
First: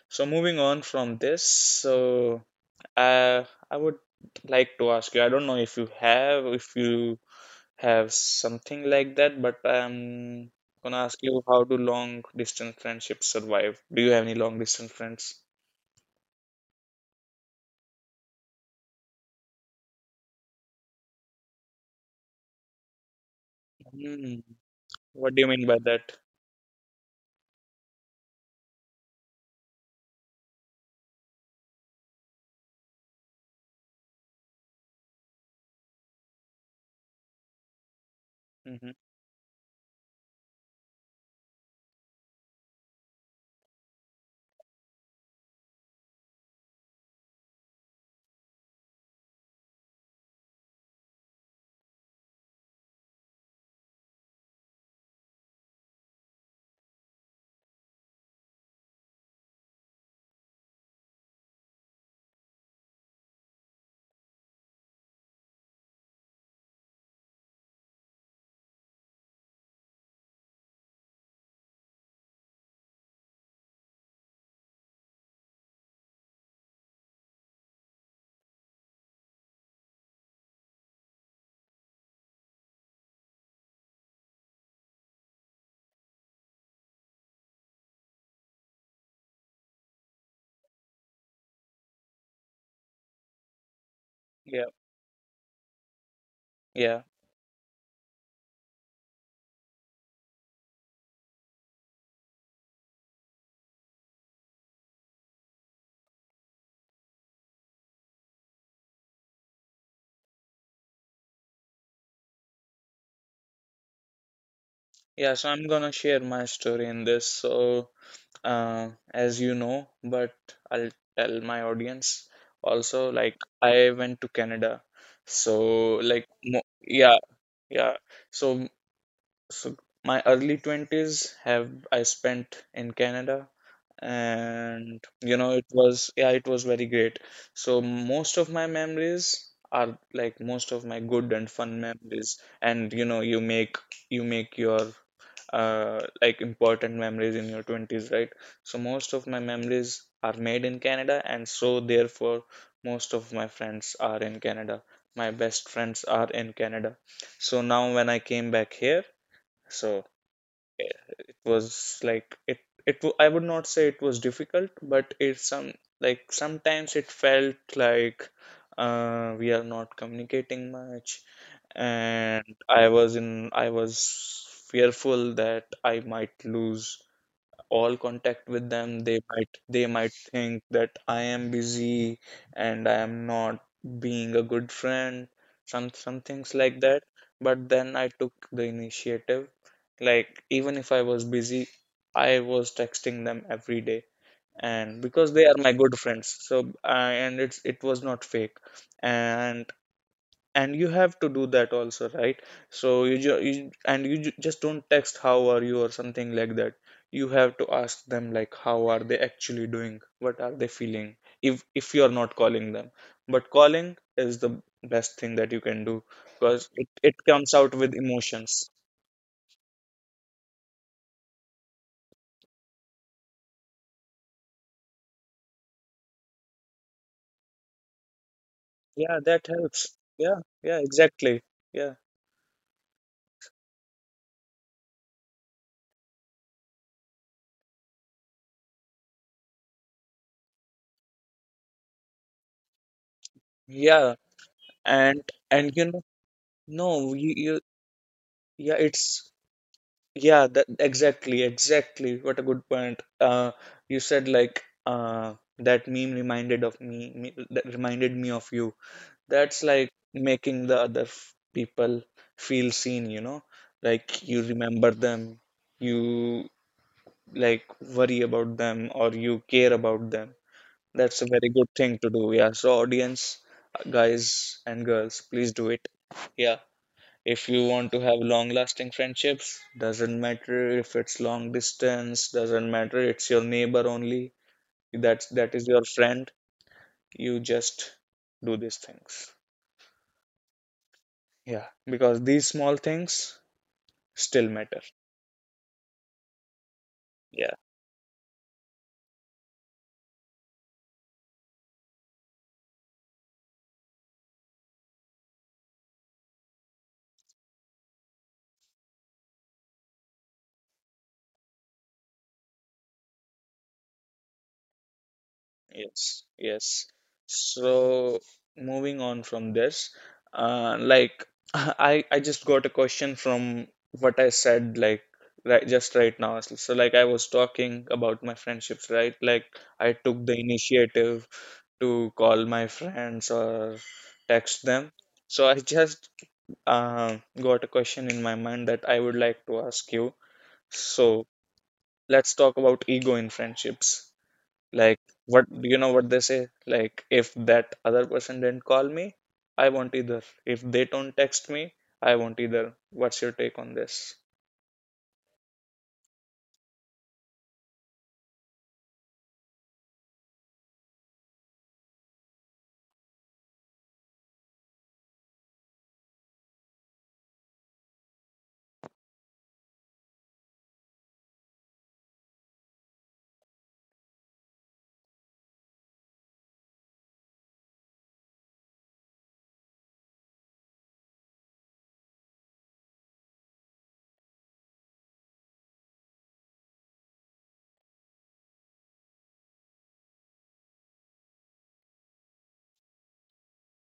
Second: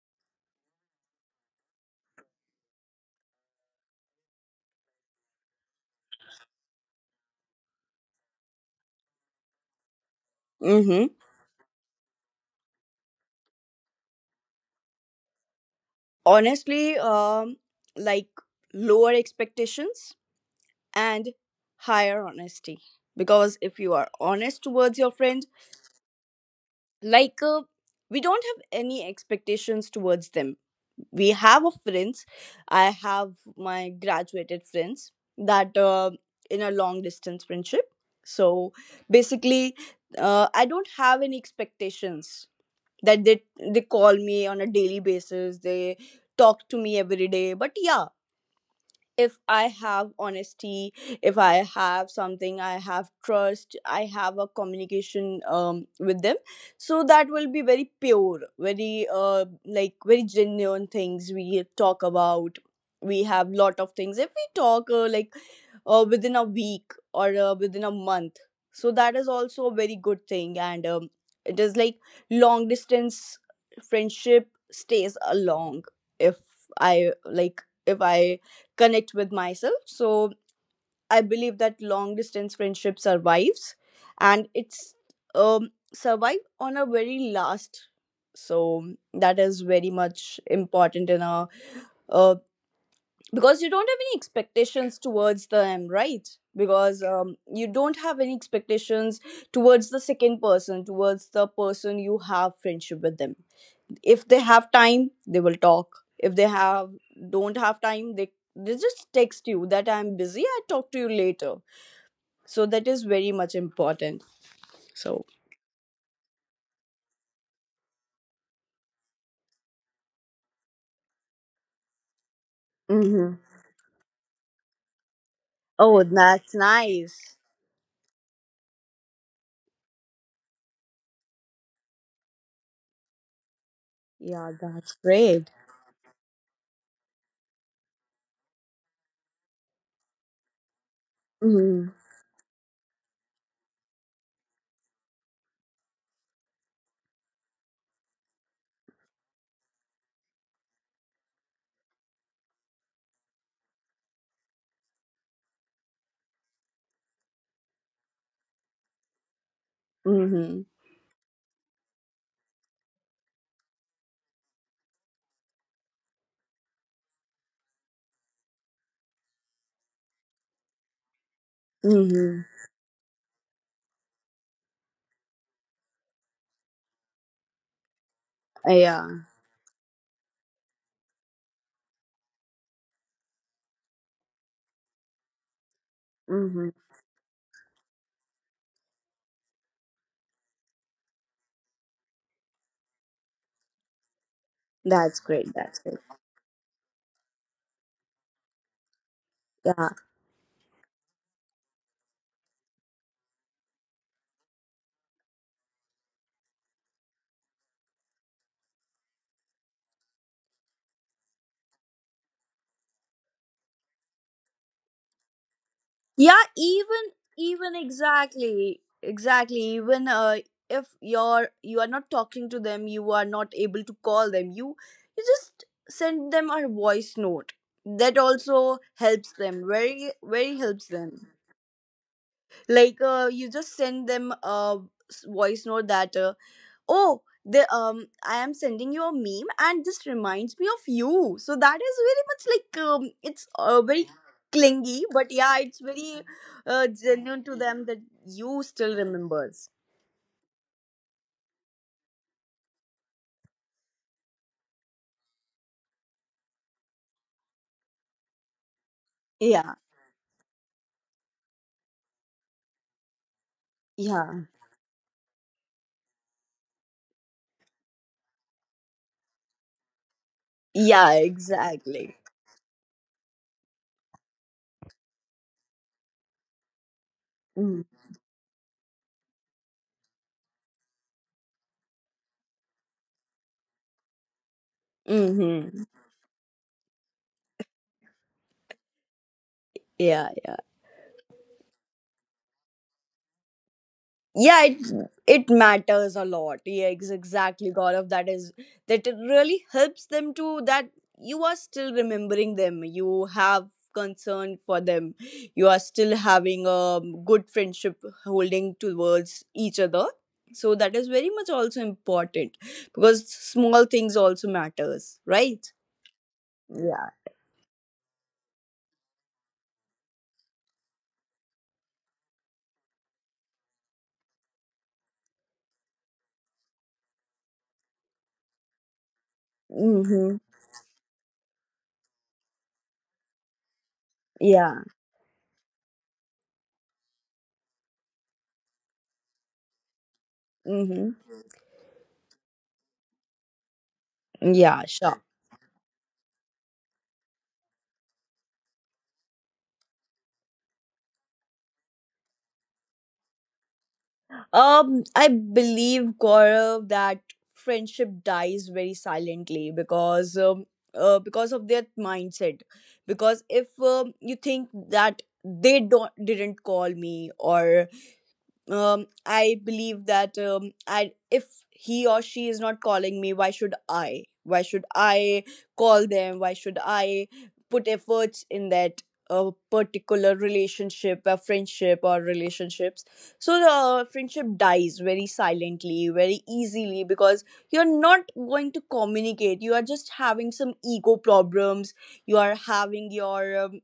[SPEAKER 1] So moving on from this, so I would like to ask you, I don't know if you have something like that, but I'm
[SPEAKER 2] Mm-hmm.
[SPEAKER 1] gonna ask you, how do long distance friendships survive? Do you have any long distance friends?
[SPEAKER 2] Honestly, like lower expectations and higher honesty. Because if you are
[SPEAKER 1] Hmm.
[SPEAKER 2] honest towards your
[SPEAKER 1] What
[SPEAKER 2] friend,
[SPEAKER 1] do you mean by that?
[SPEAKER 2] like we don't have any expectations towards them. We have a friends, I have my graduated friends that in a long distance friendship. So
[SPEAKER 1] hmm
[SPEAKER 2] basically I don't have any expectations that they call me on a daily basis, they talk to me every day, but yeah, if I have honesty, if I have something, I have trust, I have a communication with them. So that will be very pure, very like very genuine things we talk about. We have lot of things if we talk like within a week or within a month. So that is also a very good thing, and it is like long distance friendship stays along. If I like if I connect with myself, so I believe that long distance friendship survives, and it's survive on a very last. So that is very much important in a uh, because you don't have any
[SPEAKER 1] Yeah,
[SPEAKER 2] expectations towards them, right? Because
[SPEAKER 1] yeah,
[SPEAKER 2] you don't have any expectations towards the second person, towards the person you have friendship with them. If they have time they will talk, if they have don't have time, they just text you that I'm busy, I talk to you later. So that is very much important. So
[SPEAKER 1] yeah. So I'm gonna share my story in this. So, as you know, but I'll tell my audience also.
[SPEAKER 2] hmm.
[SPEAKER 1] Like, I went to Canada, so
[SPEAKER 2] Oh
[SPEAKER 1] like,
[SPEAKER 2] that's nice.
[SPEAKER 1] yeah. So So my early 20s have I spent in Canada,
[SPEAKER 2] Yeah that's
[SPEAKER 1] and you
[SPEAKER 2] great.
[SPEAKER 1] know it was, yeah, it was very great. So most of my memories are like most of my good and fun
[SPEAKER 2] Mm-hmm.
[SPEAKER 1] memories, and you know you make your important memories in your 20s, right? So most of my memories are made in Canada, and so therefore most of my friends are in Canada. My best friends are in Canada. So now when I came back here, so
[SPEAKER 2] Mm-hmm.
[SPEAKER 1] it was like I would not say it was difficult, but it some, like sometimes it felt like we are not communicating much,
[SPEAKER 2] Mm-hmm.
[SPEAKER 1] and I was fearful that I might lose all contact with them.
[SPEAKER 2] Yeah.
[SPEAKER 1] They might, they might think that I am busy and I am not being a good friend, some things
[SPEAKER 2] Mm-hmm.
[SPEAKER 1] like that. But then I took the initiative. Like, even if I was busy, I was texting them every day, and
[SPEAKER 2] That's
[SPEAKER 1] because they
[SPEAKER 2] great,
[SPEAKER 1] are
[SPEAKER 2] that's
[SPEAKER 1] my
[SPEAKER 2] great.
[SPEAKER 1] good friends, so I, and it's, it was not fake. and
[SPEAKER 2] Yeah,
[SPEAKER 1] and you have to do that also, right? So you, you, and you just don't text how are you or something like that. You have to ask them like how are they actually doing, what are they feeling, if you are not calling them, but calling is the best thing that you can do,
[SPEAKER 2] yeah,
[SPEAKER 1] because it,
[SPEAKER 2] even
[SPEAKER 1] it comes
[SPEAKER 2] even
[SPEAKER 1] out with emotions.
[SPEAKER 2] exactly, exactly, even if you're you are not talking to them, you are not able to call them, you just send them a voice note. That also
[SPEAKER 1] Yeah,
[SPEAKER 2] helps
[SPEAKER 1] that
[SPEAKER 2] them,
[SPEAKER 1] helps.
[SPEAKER 2] very
[SPEAKER 1] Yeah,
[SPEAKER 2] very
[SPEAKER 1] yeah,
[SPEAKER 2] helps them.
[SPEAKER 1] exactly. Yeah,
[SPEAKER 2] Like you just send them a voice note that oh the I am sending you a meme and this reminds me of you. So that is very much like it's very
[SPEAKER 1] yeah.
[SPEAKER 2] clingy,
[SPEAKER 1] and
[SPEAKER 2] but yeah
[SPEAKER 1] and
[SPEAKER 2] it's
[SPEAKER 1] you know,
[SPEAKER 2] very
[SPEAKER 1] no you,
[SPEAKER 2] genuine to
[SPEAKER 1] you.
[SPEAKER 2] them that you
[SPEAKER 1] Yeah,
[SPEAKER 2] still
[SPEAKER 1] it's,
[SPEAKER 2] remembers.
[SPEAKER 1] yeah, that exactly, exactly. What a good point. You said like, that meme reminded of me, that reminded me of you. That's
[SPEAKER 2] Yeah
[SPEAKER 1] like making the other people feel seen, you know? Like
[SPEAKER 2] yeah
[SPEAKER 1] you remember them, you like worry about them, or you care about them.
[SPEAKER 2] yeah
[SPEAKER 1] That's a very good thing to
[SPEAKER 2] exactly.
[SPEAKER 1] do. Yeah. So audience, guys and girls, please do it. Yeah, if you want to have long lasting friendships, doesn't matter if it's long distance, doesn't matter, it's your neighbor only, that is
[SPEAKER 2] Mm-hmm.
[SPEAKER 1] your friend. You just do these things.
[SPEAKER 2] Yeah yeah.
[SPEAKER 1] Yeah, because these small things still
[SPEAKER 2] Yeah, it
[SPEAKER 1] matter.
[SPEAKER 2] it matters a lot, yeah,
[SPEAKER 1] Yeah.
[SPEAKER 2] exactly God of that is that it really helps them to that you are still remembering them, you have concern for them, you are still having a good friendship holding towards each other. So that is very much also important, because small things also matters, right?
[SPEAKER 1] Yes, yes.
[SPEAKER 2] Yeah.
[SPEAKER 1] So moving on from this, like [LAUGHS] I just got a question from what I said, like right just right now. So like I was talking about my friendships, right? Like I took the
[SPEAKER 2] Mm-hmm.
[SPEAKER 1] initiative to call my friends or text
[SPEAKER 2] Yeah.
[SPEAKER 1] them. So I just got a question in my mind that I would like to ask you.
[SPEAKER 2] Mm-hmm.
[SPEAKER 1] So let's talk about ego in friendships.
[SPEAKER 2] Yeah,
[SPEAKER 1] Like,
[SPEAKER 2] sure.
[SPEAKER 1] what, you know what they say? Like, if that other person didn't call me, I won't either. If they don't text me, I won't either. What's your take on this?
[SPEAKER 2] I believe Gaurav that friendship dies very silently, because of their mindset. Because if you think that they don't didn't call me, or I believe that I if he or she is not calling me, why should I? Why should I call them? Why should I put efforts in that particular relationship, a friendship, or relationships? So the friendship dies very silently, very easily, because you're not going to communicate. You are just having some ego problems. You are having your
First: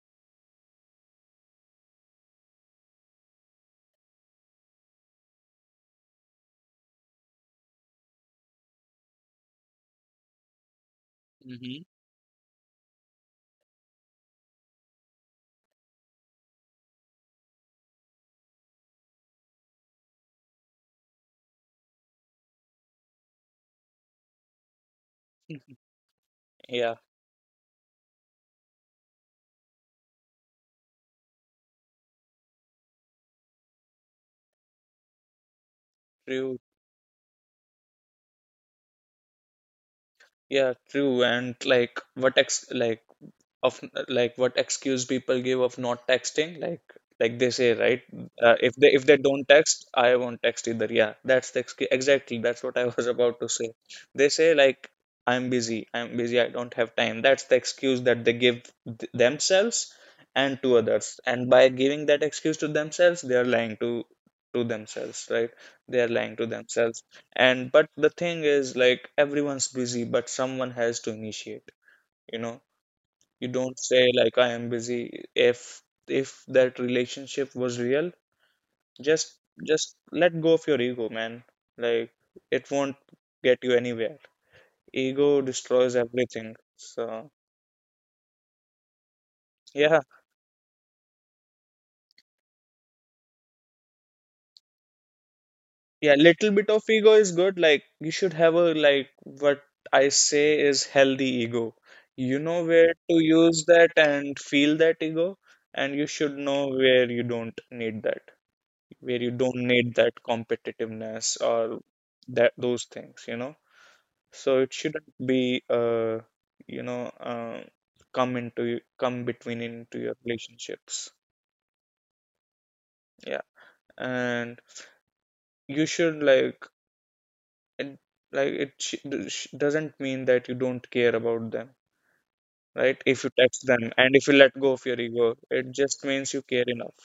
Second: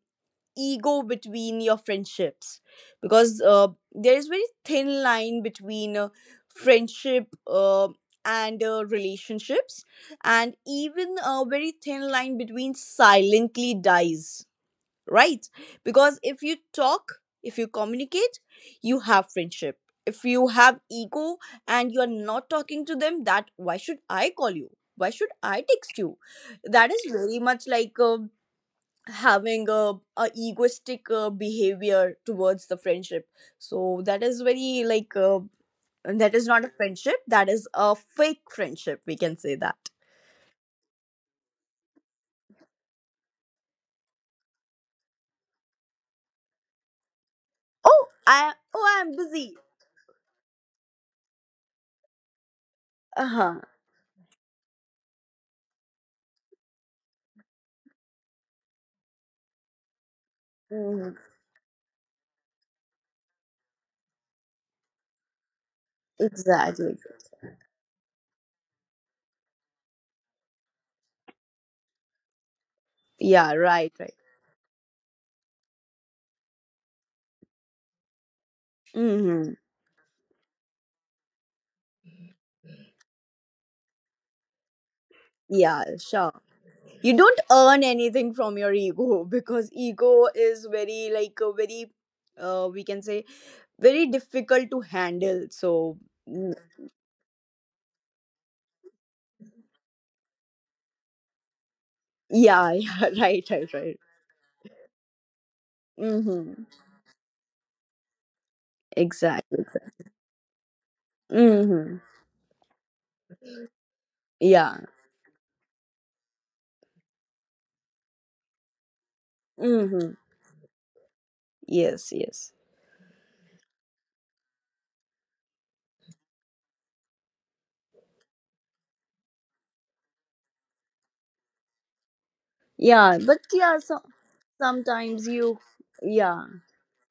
[SPEAKER 2] ego between your friendships, because there is very thin line between friendship and relationships, and even a very
[SPEAKER 1] hmm
[SPEAKER 2] thin line between silently dies, right? Because if you talk, if you communicate, you have friendship. If you have ego and you are not talking to them, that why should I call you, why should I
[SPEAKER 1] [LAUGHS]
[SPEAKER 2] text you, that
[SPEAKER 1] Yeah,
[SPEAKER 2] is very much like having a egoistic behavior towards the friendship. So that is very like that is
[SPEAKER 1] true.
[SPEAKER 2] not a friendship, that is a fake friendship, we can say that.
[SPEAKER 1] Yeah, true. And like, what ex like? Of Like what excuse people give of not texting, like they say,
[SPEAKER 2] Oh
[SPEAKER 1] right,
[SPEAKER 2] I,
[SPEAKER 1] if
[SPEAKER 2] oh
[SPEAKER 1] they, if
[SPEAKER 2] I'm
[SPEAKER 1] they
[SPEAKER 2] busy.
[SPEAKER 1] don't text, I won't text either. Yeah, that's the excuse, exactly, that's what I was about to
[SPEAKER 2] Uh-huh.
[SPEAKER 1] say. They say like, I'm busy, I'm busy, I don't have time. That's the excuse that they give themselves and to
[SPEAKER 2] Mhm.
[SPEAKER 1] others, and by giving that excuse to themselves, they are lying to themselves, right? They are lying to
[SPEAKER 2] Exactly.
[SPEAKER 1] themselves. And but the thing is, like, everyone's busy, but someone has to initiate, you know. You
[SPEAKER 2] Yeah,
[SPEAKER 1] don't
[SPEAKER 2] right,
[SPEAKER 1] say
[SPEAKER 2] right.
[SPEAKER 1] like I am busy. If if that relationship was real, just
[SPEAKER 2] Mm-hmm.
[SPEAKER 1] just let go of your ego, man. Like, it won't get you anywhere. Ego
[SPEAKER 2] Yeah,
[SPEAKER 1] destroys
[SPEAKER 2] sure.
[SPEAKER 1] everything.
[SPEAKER 2] You don't
[SPEAKER 1] So
[SPEAKER 2] earn anything from your ego. [LAUGHS] Because
[SPEAKER 1] yeah,
[SPEAKER 2] ego is very like a very we can say very difficult to handle. So
[SPEAKER 1] yeah, little bit of ego is good. Like, you should have a like what I say is healthy ego. You
[SPEAKER 2] yeah, [LAUGHS]
[SPEAKER 1] know where
[SPEAKER 2] yeah,
[SPEAKER 1] to
[SPEAKER 2] right, right,
[SPEAKER 1] use
[SPEAKER 2] right.
[SPEAKER 1] that and feel that ego, and you should
[SPEAKER 2] Mm-hmm.
[SPEAKER 1] know where you don't need that, where you
[SPEAKER 2] Exactly.
[SPEAKER 1] don't need that competitiveness or
[SPEAKER 2] Mm-hmm.
[SPEAKER 1] that, those things, you know. So
[SPEAKER 2] Yeah.
[SPEAKER 1] it shouldn't be you know, come into come between
[SPEAKER 2] Mm-hmm.
[SPEAKER 1] into your relationships.
[SPEAKER 2] Yes, yes.
[SPEAKER 1] Yeah, and you should it, like it doesn't mean that you don't care about them, right?
[SPEAKER 2] Yeah,
[SPEAKER 1] If you
[SPEAKER 2] but
[SPEAKER 1] text
[SPEAKER 2] yeah,
[SPEAKER 1] them
[SPEAKER 2] so
[SPEAKER 1] and if you let go of your
[SPEAKER 2] sometimes
[SPEAKER 1] ego,
[SPEAKER 2] you,
[SPEAKER 1] it just means
[SPEAKER 2] yeah.
[SPEAKER 1] you care enough.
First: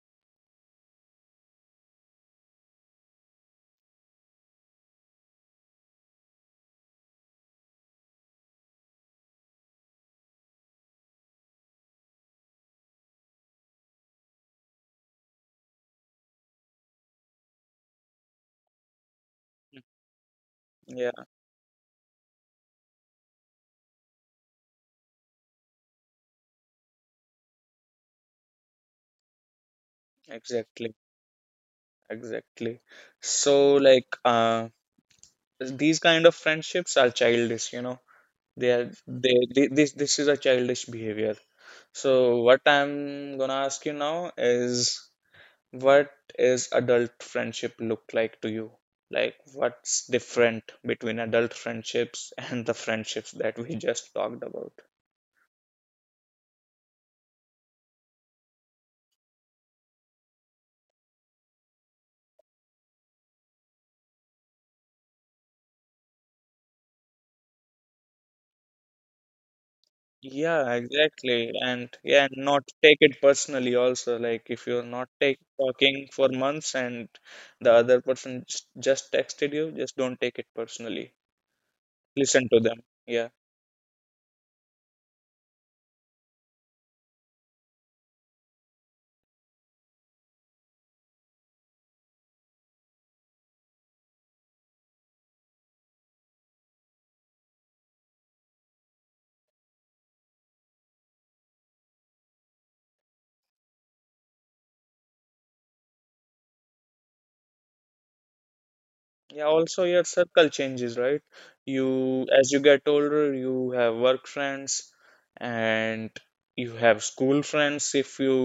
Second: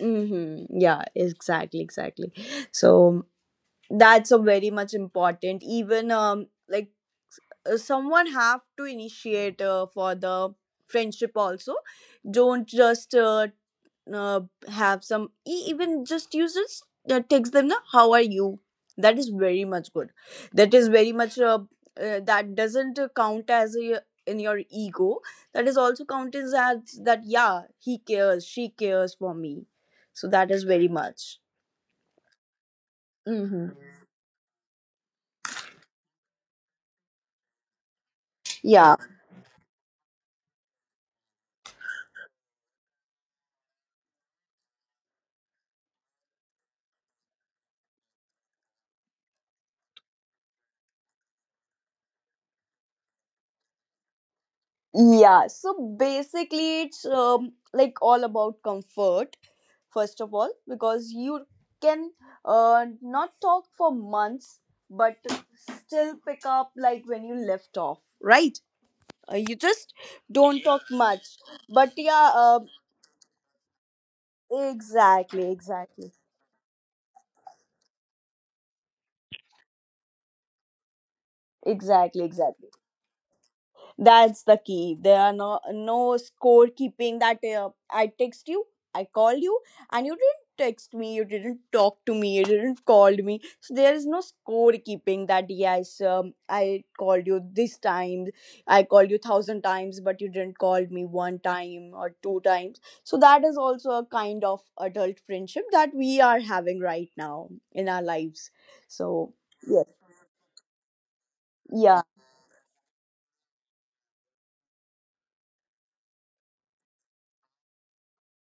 [SPEAKER 2] Mm-hmm. Yeah, exactly, exactly. So that's a very much important. Even like someone have to initiate for the friendship also. Don't just uh, have some even just uses text them the how are you, that is very much good, that is very
[SPEAKER 1] Yeah,
[SPEAKER 2] much that doesn't count as a, in your ego, that is also counted as that yeah he cares, she cares for me. So that is very
[SPEAKER 1] exactly,
[SPEAKER 2] much.
[SPEAKER 1] exactly. So
[SPEAKER 2] Mm-hmm.
[SPEAKER 1] like these kind of friendships are childish, you know. They are,
[SPEAKER 2] Yeah.
[SPEAKER 1] they this this is a childish behavior. So what I'm gonna ask you now is, what is adult friendship look like to you? Like what's different between adult friendships [LAUGHS] and the friendships that we just talked about?
[SPEAKER 2] Yeah, so basically it's like all about comfort first of all, because you can not talk for months but still pick up like when you left off, right? You just don't
[SPEAKER 1] Yeah,
[SPEAKER 2] talk much
[SPEAKER 1] exactly, and
[SPEAKER 2] but
[SPEAKER 1] yeah, and
[SPEAKER 2] yeah
[SPEAKER 1] not take it personally also, like if you're not take,
[SPEAKER 2] exactly
[SPEAKER 1] talking
[SPEAKER 2] exactly.
[SPEAKER 1] for months and the other person just texted you, just don't take it personally.
[SPEAKER 2] Exactly
[SPEAKER 1] Listen to
[SPEAKER 2] exactly.
[SPEAKER 1] them, yeah.
[SPEAKER 2] That's the key. There are no scorekeeping that I text you, I call you, and you didn't text me, you didn't talk to me, you didn't called me. So there is no scorekeeping that yes, I called you this time, I called you thousand times, but you didn't call me one time or two times. So that is also a kind of adult friendship that we are having right now in our lives. So
[SPEAKER 1] Yeah, also
[SPEAKER 2] yes,
[SPEAKER 1] your circle changes, right? you
[SPEAKER 2] yeah.
[SPEAKER 1] As you get older, you have work friends, and you have school friends if you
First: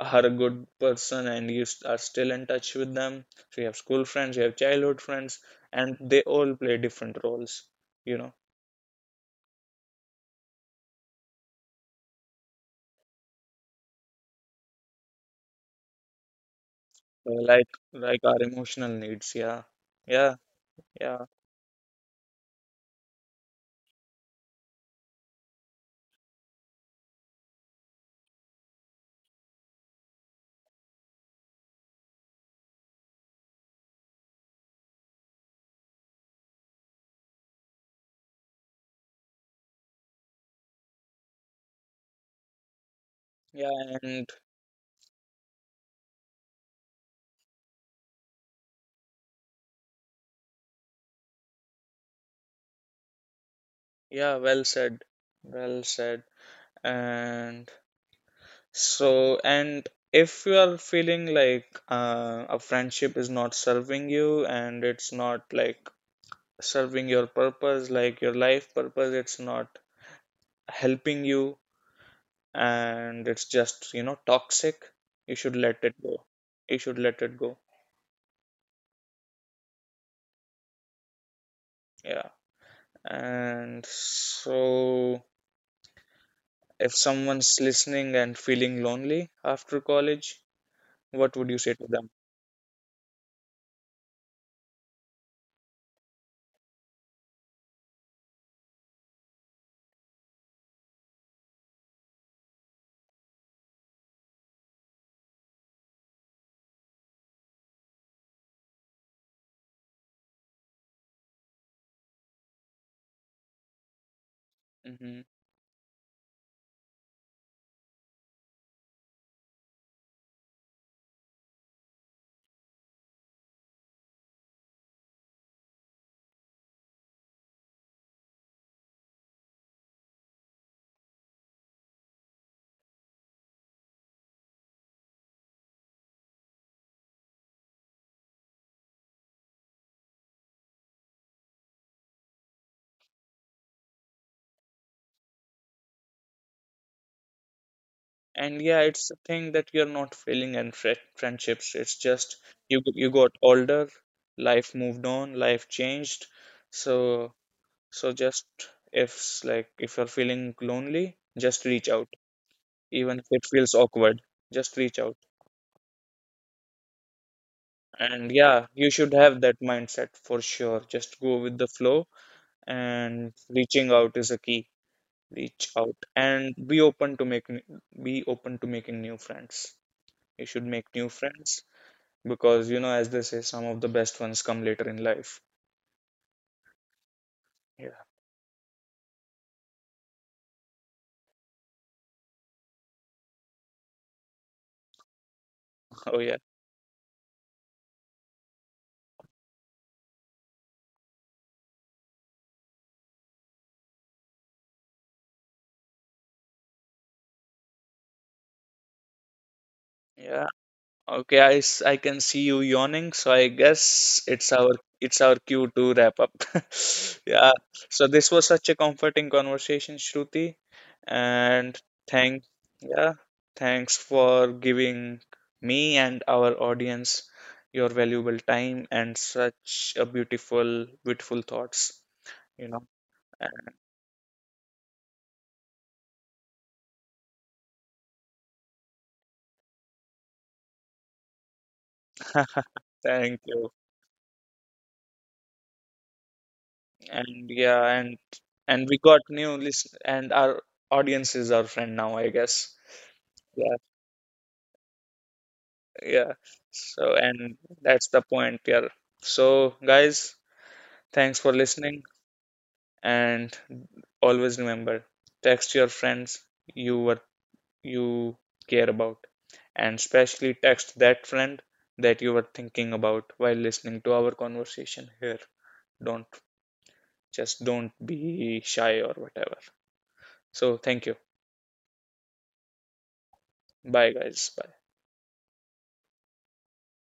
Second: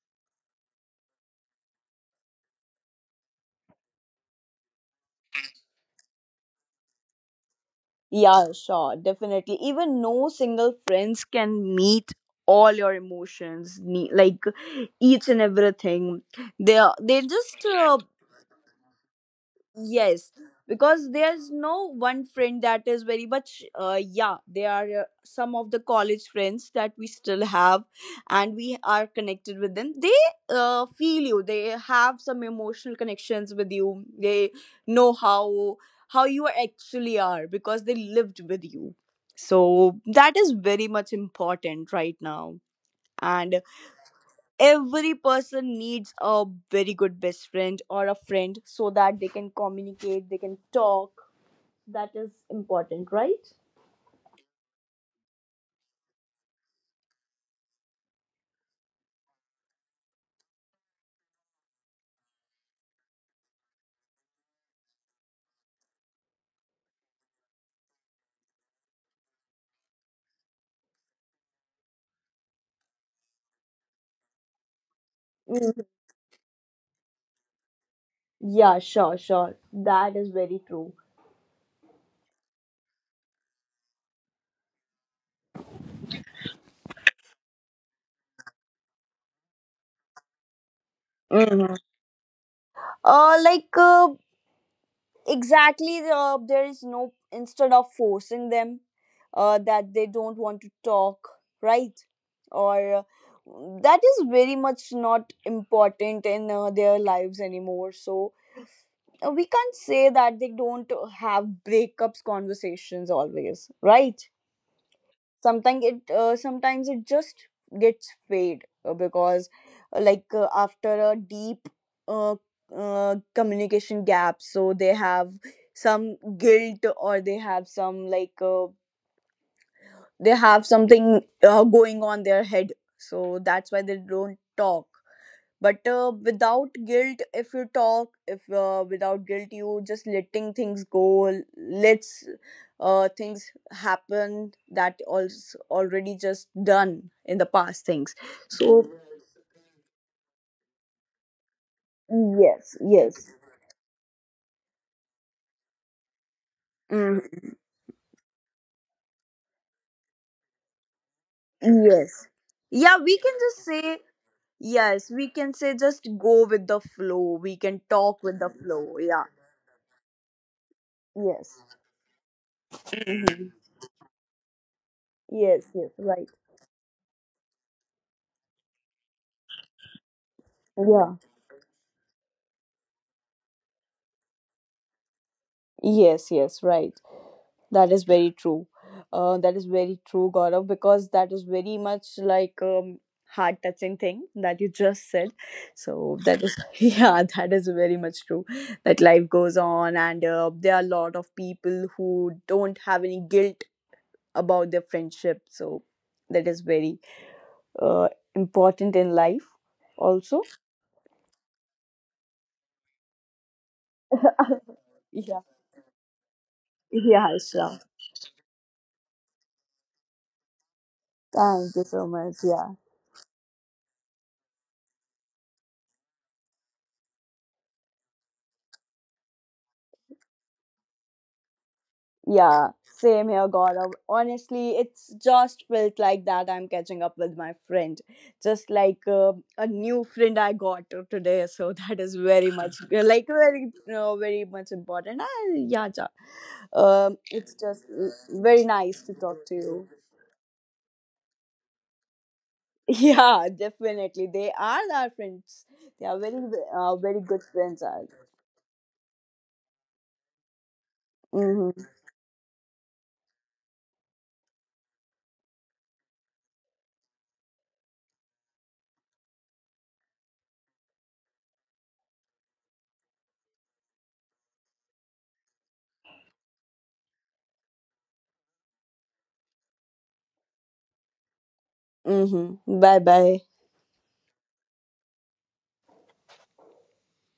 [SPEAKER 1] are a good person and are still in touch with them. So you have school friends, you have childhood friends, and they all play different roles, you know.
[SPEAKER 2] Yeah, sure, definitely. Even no single friends can meet all your emotions, like each and everything. They are they
[SPEAKER 1] So
[SPEAKER 2] just
[SPEAKER 1] like like our emotional needs, yeah,
[SPEAKER 2] yes,
[SPEAKER 1] yeah,
[SPEAKER 2] because
[SPEAKER 1] yeah,
[SPEAKER 2] there's no one friend that is very much, yeah, there are some of the college friends that we still have, and we are connected with them. They feel you, they have some emotional connections with you, they know how you actually are because they lived with you. So that is very much important right now. And
[SPEAKER 1] yeah, and
[SPEAKER 2] every person needs a very good best friend or a friend so that they can communicate, they can talk. That is important, right?
[SPEAKER 1] yeah. Well said, well said. And so, and if you are feeling like a friendship is not serving you and it's not like serving your purpose, like your life purpose, it's not helping you, and it's just, you know, toxic, you should let
[SPEAKER 2] Mhm.
[SPEAKER 1] it go. You should let it go.
[SPEAKER 2] Yeah, sure, sure, that is very true.
[SPEAKER 1] Yeah. And so, if someone's listening and feeling lonely after college, what would you say
[SPEAKER 2] Mhm.
[SPEAKER 1] to them?
[SPEAKER 2] Like exactly there is no instead of forcing them that they don't want to talk, right? Or that is very much not important in their lives anymore. So we can't say that they don't have breakups conversations always, right?
[SPEAKER 1] Mhm.
[SPEAKER 2] Sometimes it sometimes it just gets fade because like after a deep uh, communication gap, so they have some guilt, or they have some like they have something going on their head, so that's why they don't talk. But without guilt if you talk, if without guilt you just letting things go. Let's, things happen that also already just done in the past things.
[SPEAKER 1] And yeah,
[SPEAKER 2] So
[SPEAKER 1] it's a thing that you're not failing in friendships. It's just,
[SPEAKER 2] yes
[SPEAKER 1] you
[SPEAKER 2] yes.
[SPEAKER 1] got older, life moved on, life changed. So
[SPEAKER 2] mm,
[SPEAKER 1] so just, if s- like if you're feeling lonely, just reach out,
[SPEAKER 2] yes. Yeah, we
[SPEAKER 1] even if
[SPEAKER 2] can
[SPEAKER 1] it
[SPEAKER 2] just
[SPEAKER 1] feels
[SPEAKER 2] say
[SPEAKER 1] awkward. Just reach
[SPEAKER 2] yes,
[SPEAKER 1] out.
[SPEAKER 2] we can say just go with the flow, we can talk
[SPEAKER 1] And
[SPEAKER 2] with the
[SPEAKER 1] yeah, you
[SPEAKER 2] flow,
[SPEAKER 1] should
[SPEAKER 2] yeah.
[SPEAKER 1] have that mindset, for sure. Just go with
[SPEAKER 2] Yes.
[SPEAKER 1] the flow, and
[SPEAKER 2] Mhm.
[SPEAKER 1] reaching out is a key.
[SPEAKER 2] Yes,
[SPEAKER 1] Reach
[SPEAKER 2] yes,
[SPEAKER 1] out
[SPEAKER 2] right.
[SPEAKER 1] and be open to making be open to making new friends. You should make
[SPEAKER 2] Yeah,
[SPEAKER 1] new friends, because you know, as they say, some of the best ones come later in life.
[SPEAKER 2] yes, yes, right. That
[SPEAKER 1] Yeah.
[SPEAKER 2] is very true. That is very true, Gaurav, because that is very much like heart touching thing that you just said. So
[SPEAKER 1] Oh yeah.
[SPEAKER 2] that is [LAUGHS] yeah, that is very much true. That life goes on, and there are a lot of people who don't have any guilt about their friendship. So that is very uh, important in life, also.
[SPEAKER 1] Yeah, okay. I can see you yawning, so I guess it's our,
[SPEAKER 2] [LAUGHS]
[SPEAKER 1] it's our
[SPEAKER 2] Yeah,
[SPEAKER 1] cue to wrap up. [LAUGHS]
[SPEAKER 2] yeah,
[SPEAKER 1] Yeah.
[SPEAKER 2] sure.
[SPEAKER 1] So this was such a comforting conversation, Shruti.
[SPEAKER 2] Thank
[SPEAKER 1] And
[SPEAKER 2] you so much.
[SPEAKER 1] thank,
[SPEAKER 2] Yeah.
[SPEAKER 1] yeah, thanks for giving me and our audience your valuable time and such a beautiful thoughts,
[SPEAKER 2] Yeah,
[SPEAKER 1] you know.
[SPEAKER 2] same here, Gaurav. Honestly, it's just felt like that I'm catching up with my friend. Just like a new friend I got today. So [LAUGHS] that is very much,
[SPEAKER 1] [LAUGHS]
[SPEAKER 2] [LAUGHS] like,
[SPEAKER 1] Thank
[SPEAKER 2] very,
[SPEAKER 1] you.
[SPEAKER 2] very much important. Yeah, ja.
[SPEAKER 1] And
[SPEAKER 2] It's just
[SPEAKER 1] yeah,
[SPEAKER 2] very
[SPEAKER 1] and we
[SPEAKER 2] nice to
[SPEAKER 1] got
[SPEAKER 2] talk
[SPEAKER 1] new
[SPEAKER 2] to you. [LAUGHS]
[SPEAKER 1] list, and our audience is our friend now, I guess.
[SPEAKER 2] Yeah,
[SPEAKER 1] Yeah,
[SPEAKER 2] definitely. They are our friends. They are
[SPEAKER 1] yeah.
[SPEAKER 2] very,
[SPEAKER 1] So,
[SPEAKER 2] very good
[SPEAKER 1] and
[SPEAKER 2] friends.
[SPEAKER 1] that's the point here. So guys, thanks for
[SPEAKER 2] Mm-hmm.
[SPEAKER 1] listening, and always remember, text your friends you were, you care about, and especially text that friend that you were thinking about while listening to our conversation here. Don't, just don't be shy or whatever. So thank you.
[SPEAKER 2] Mm-hmm. Bye bye.
[SPEAKER 1] Bye guys.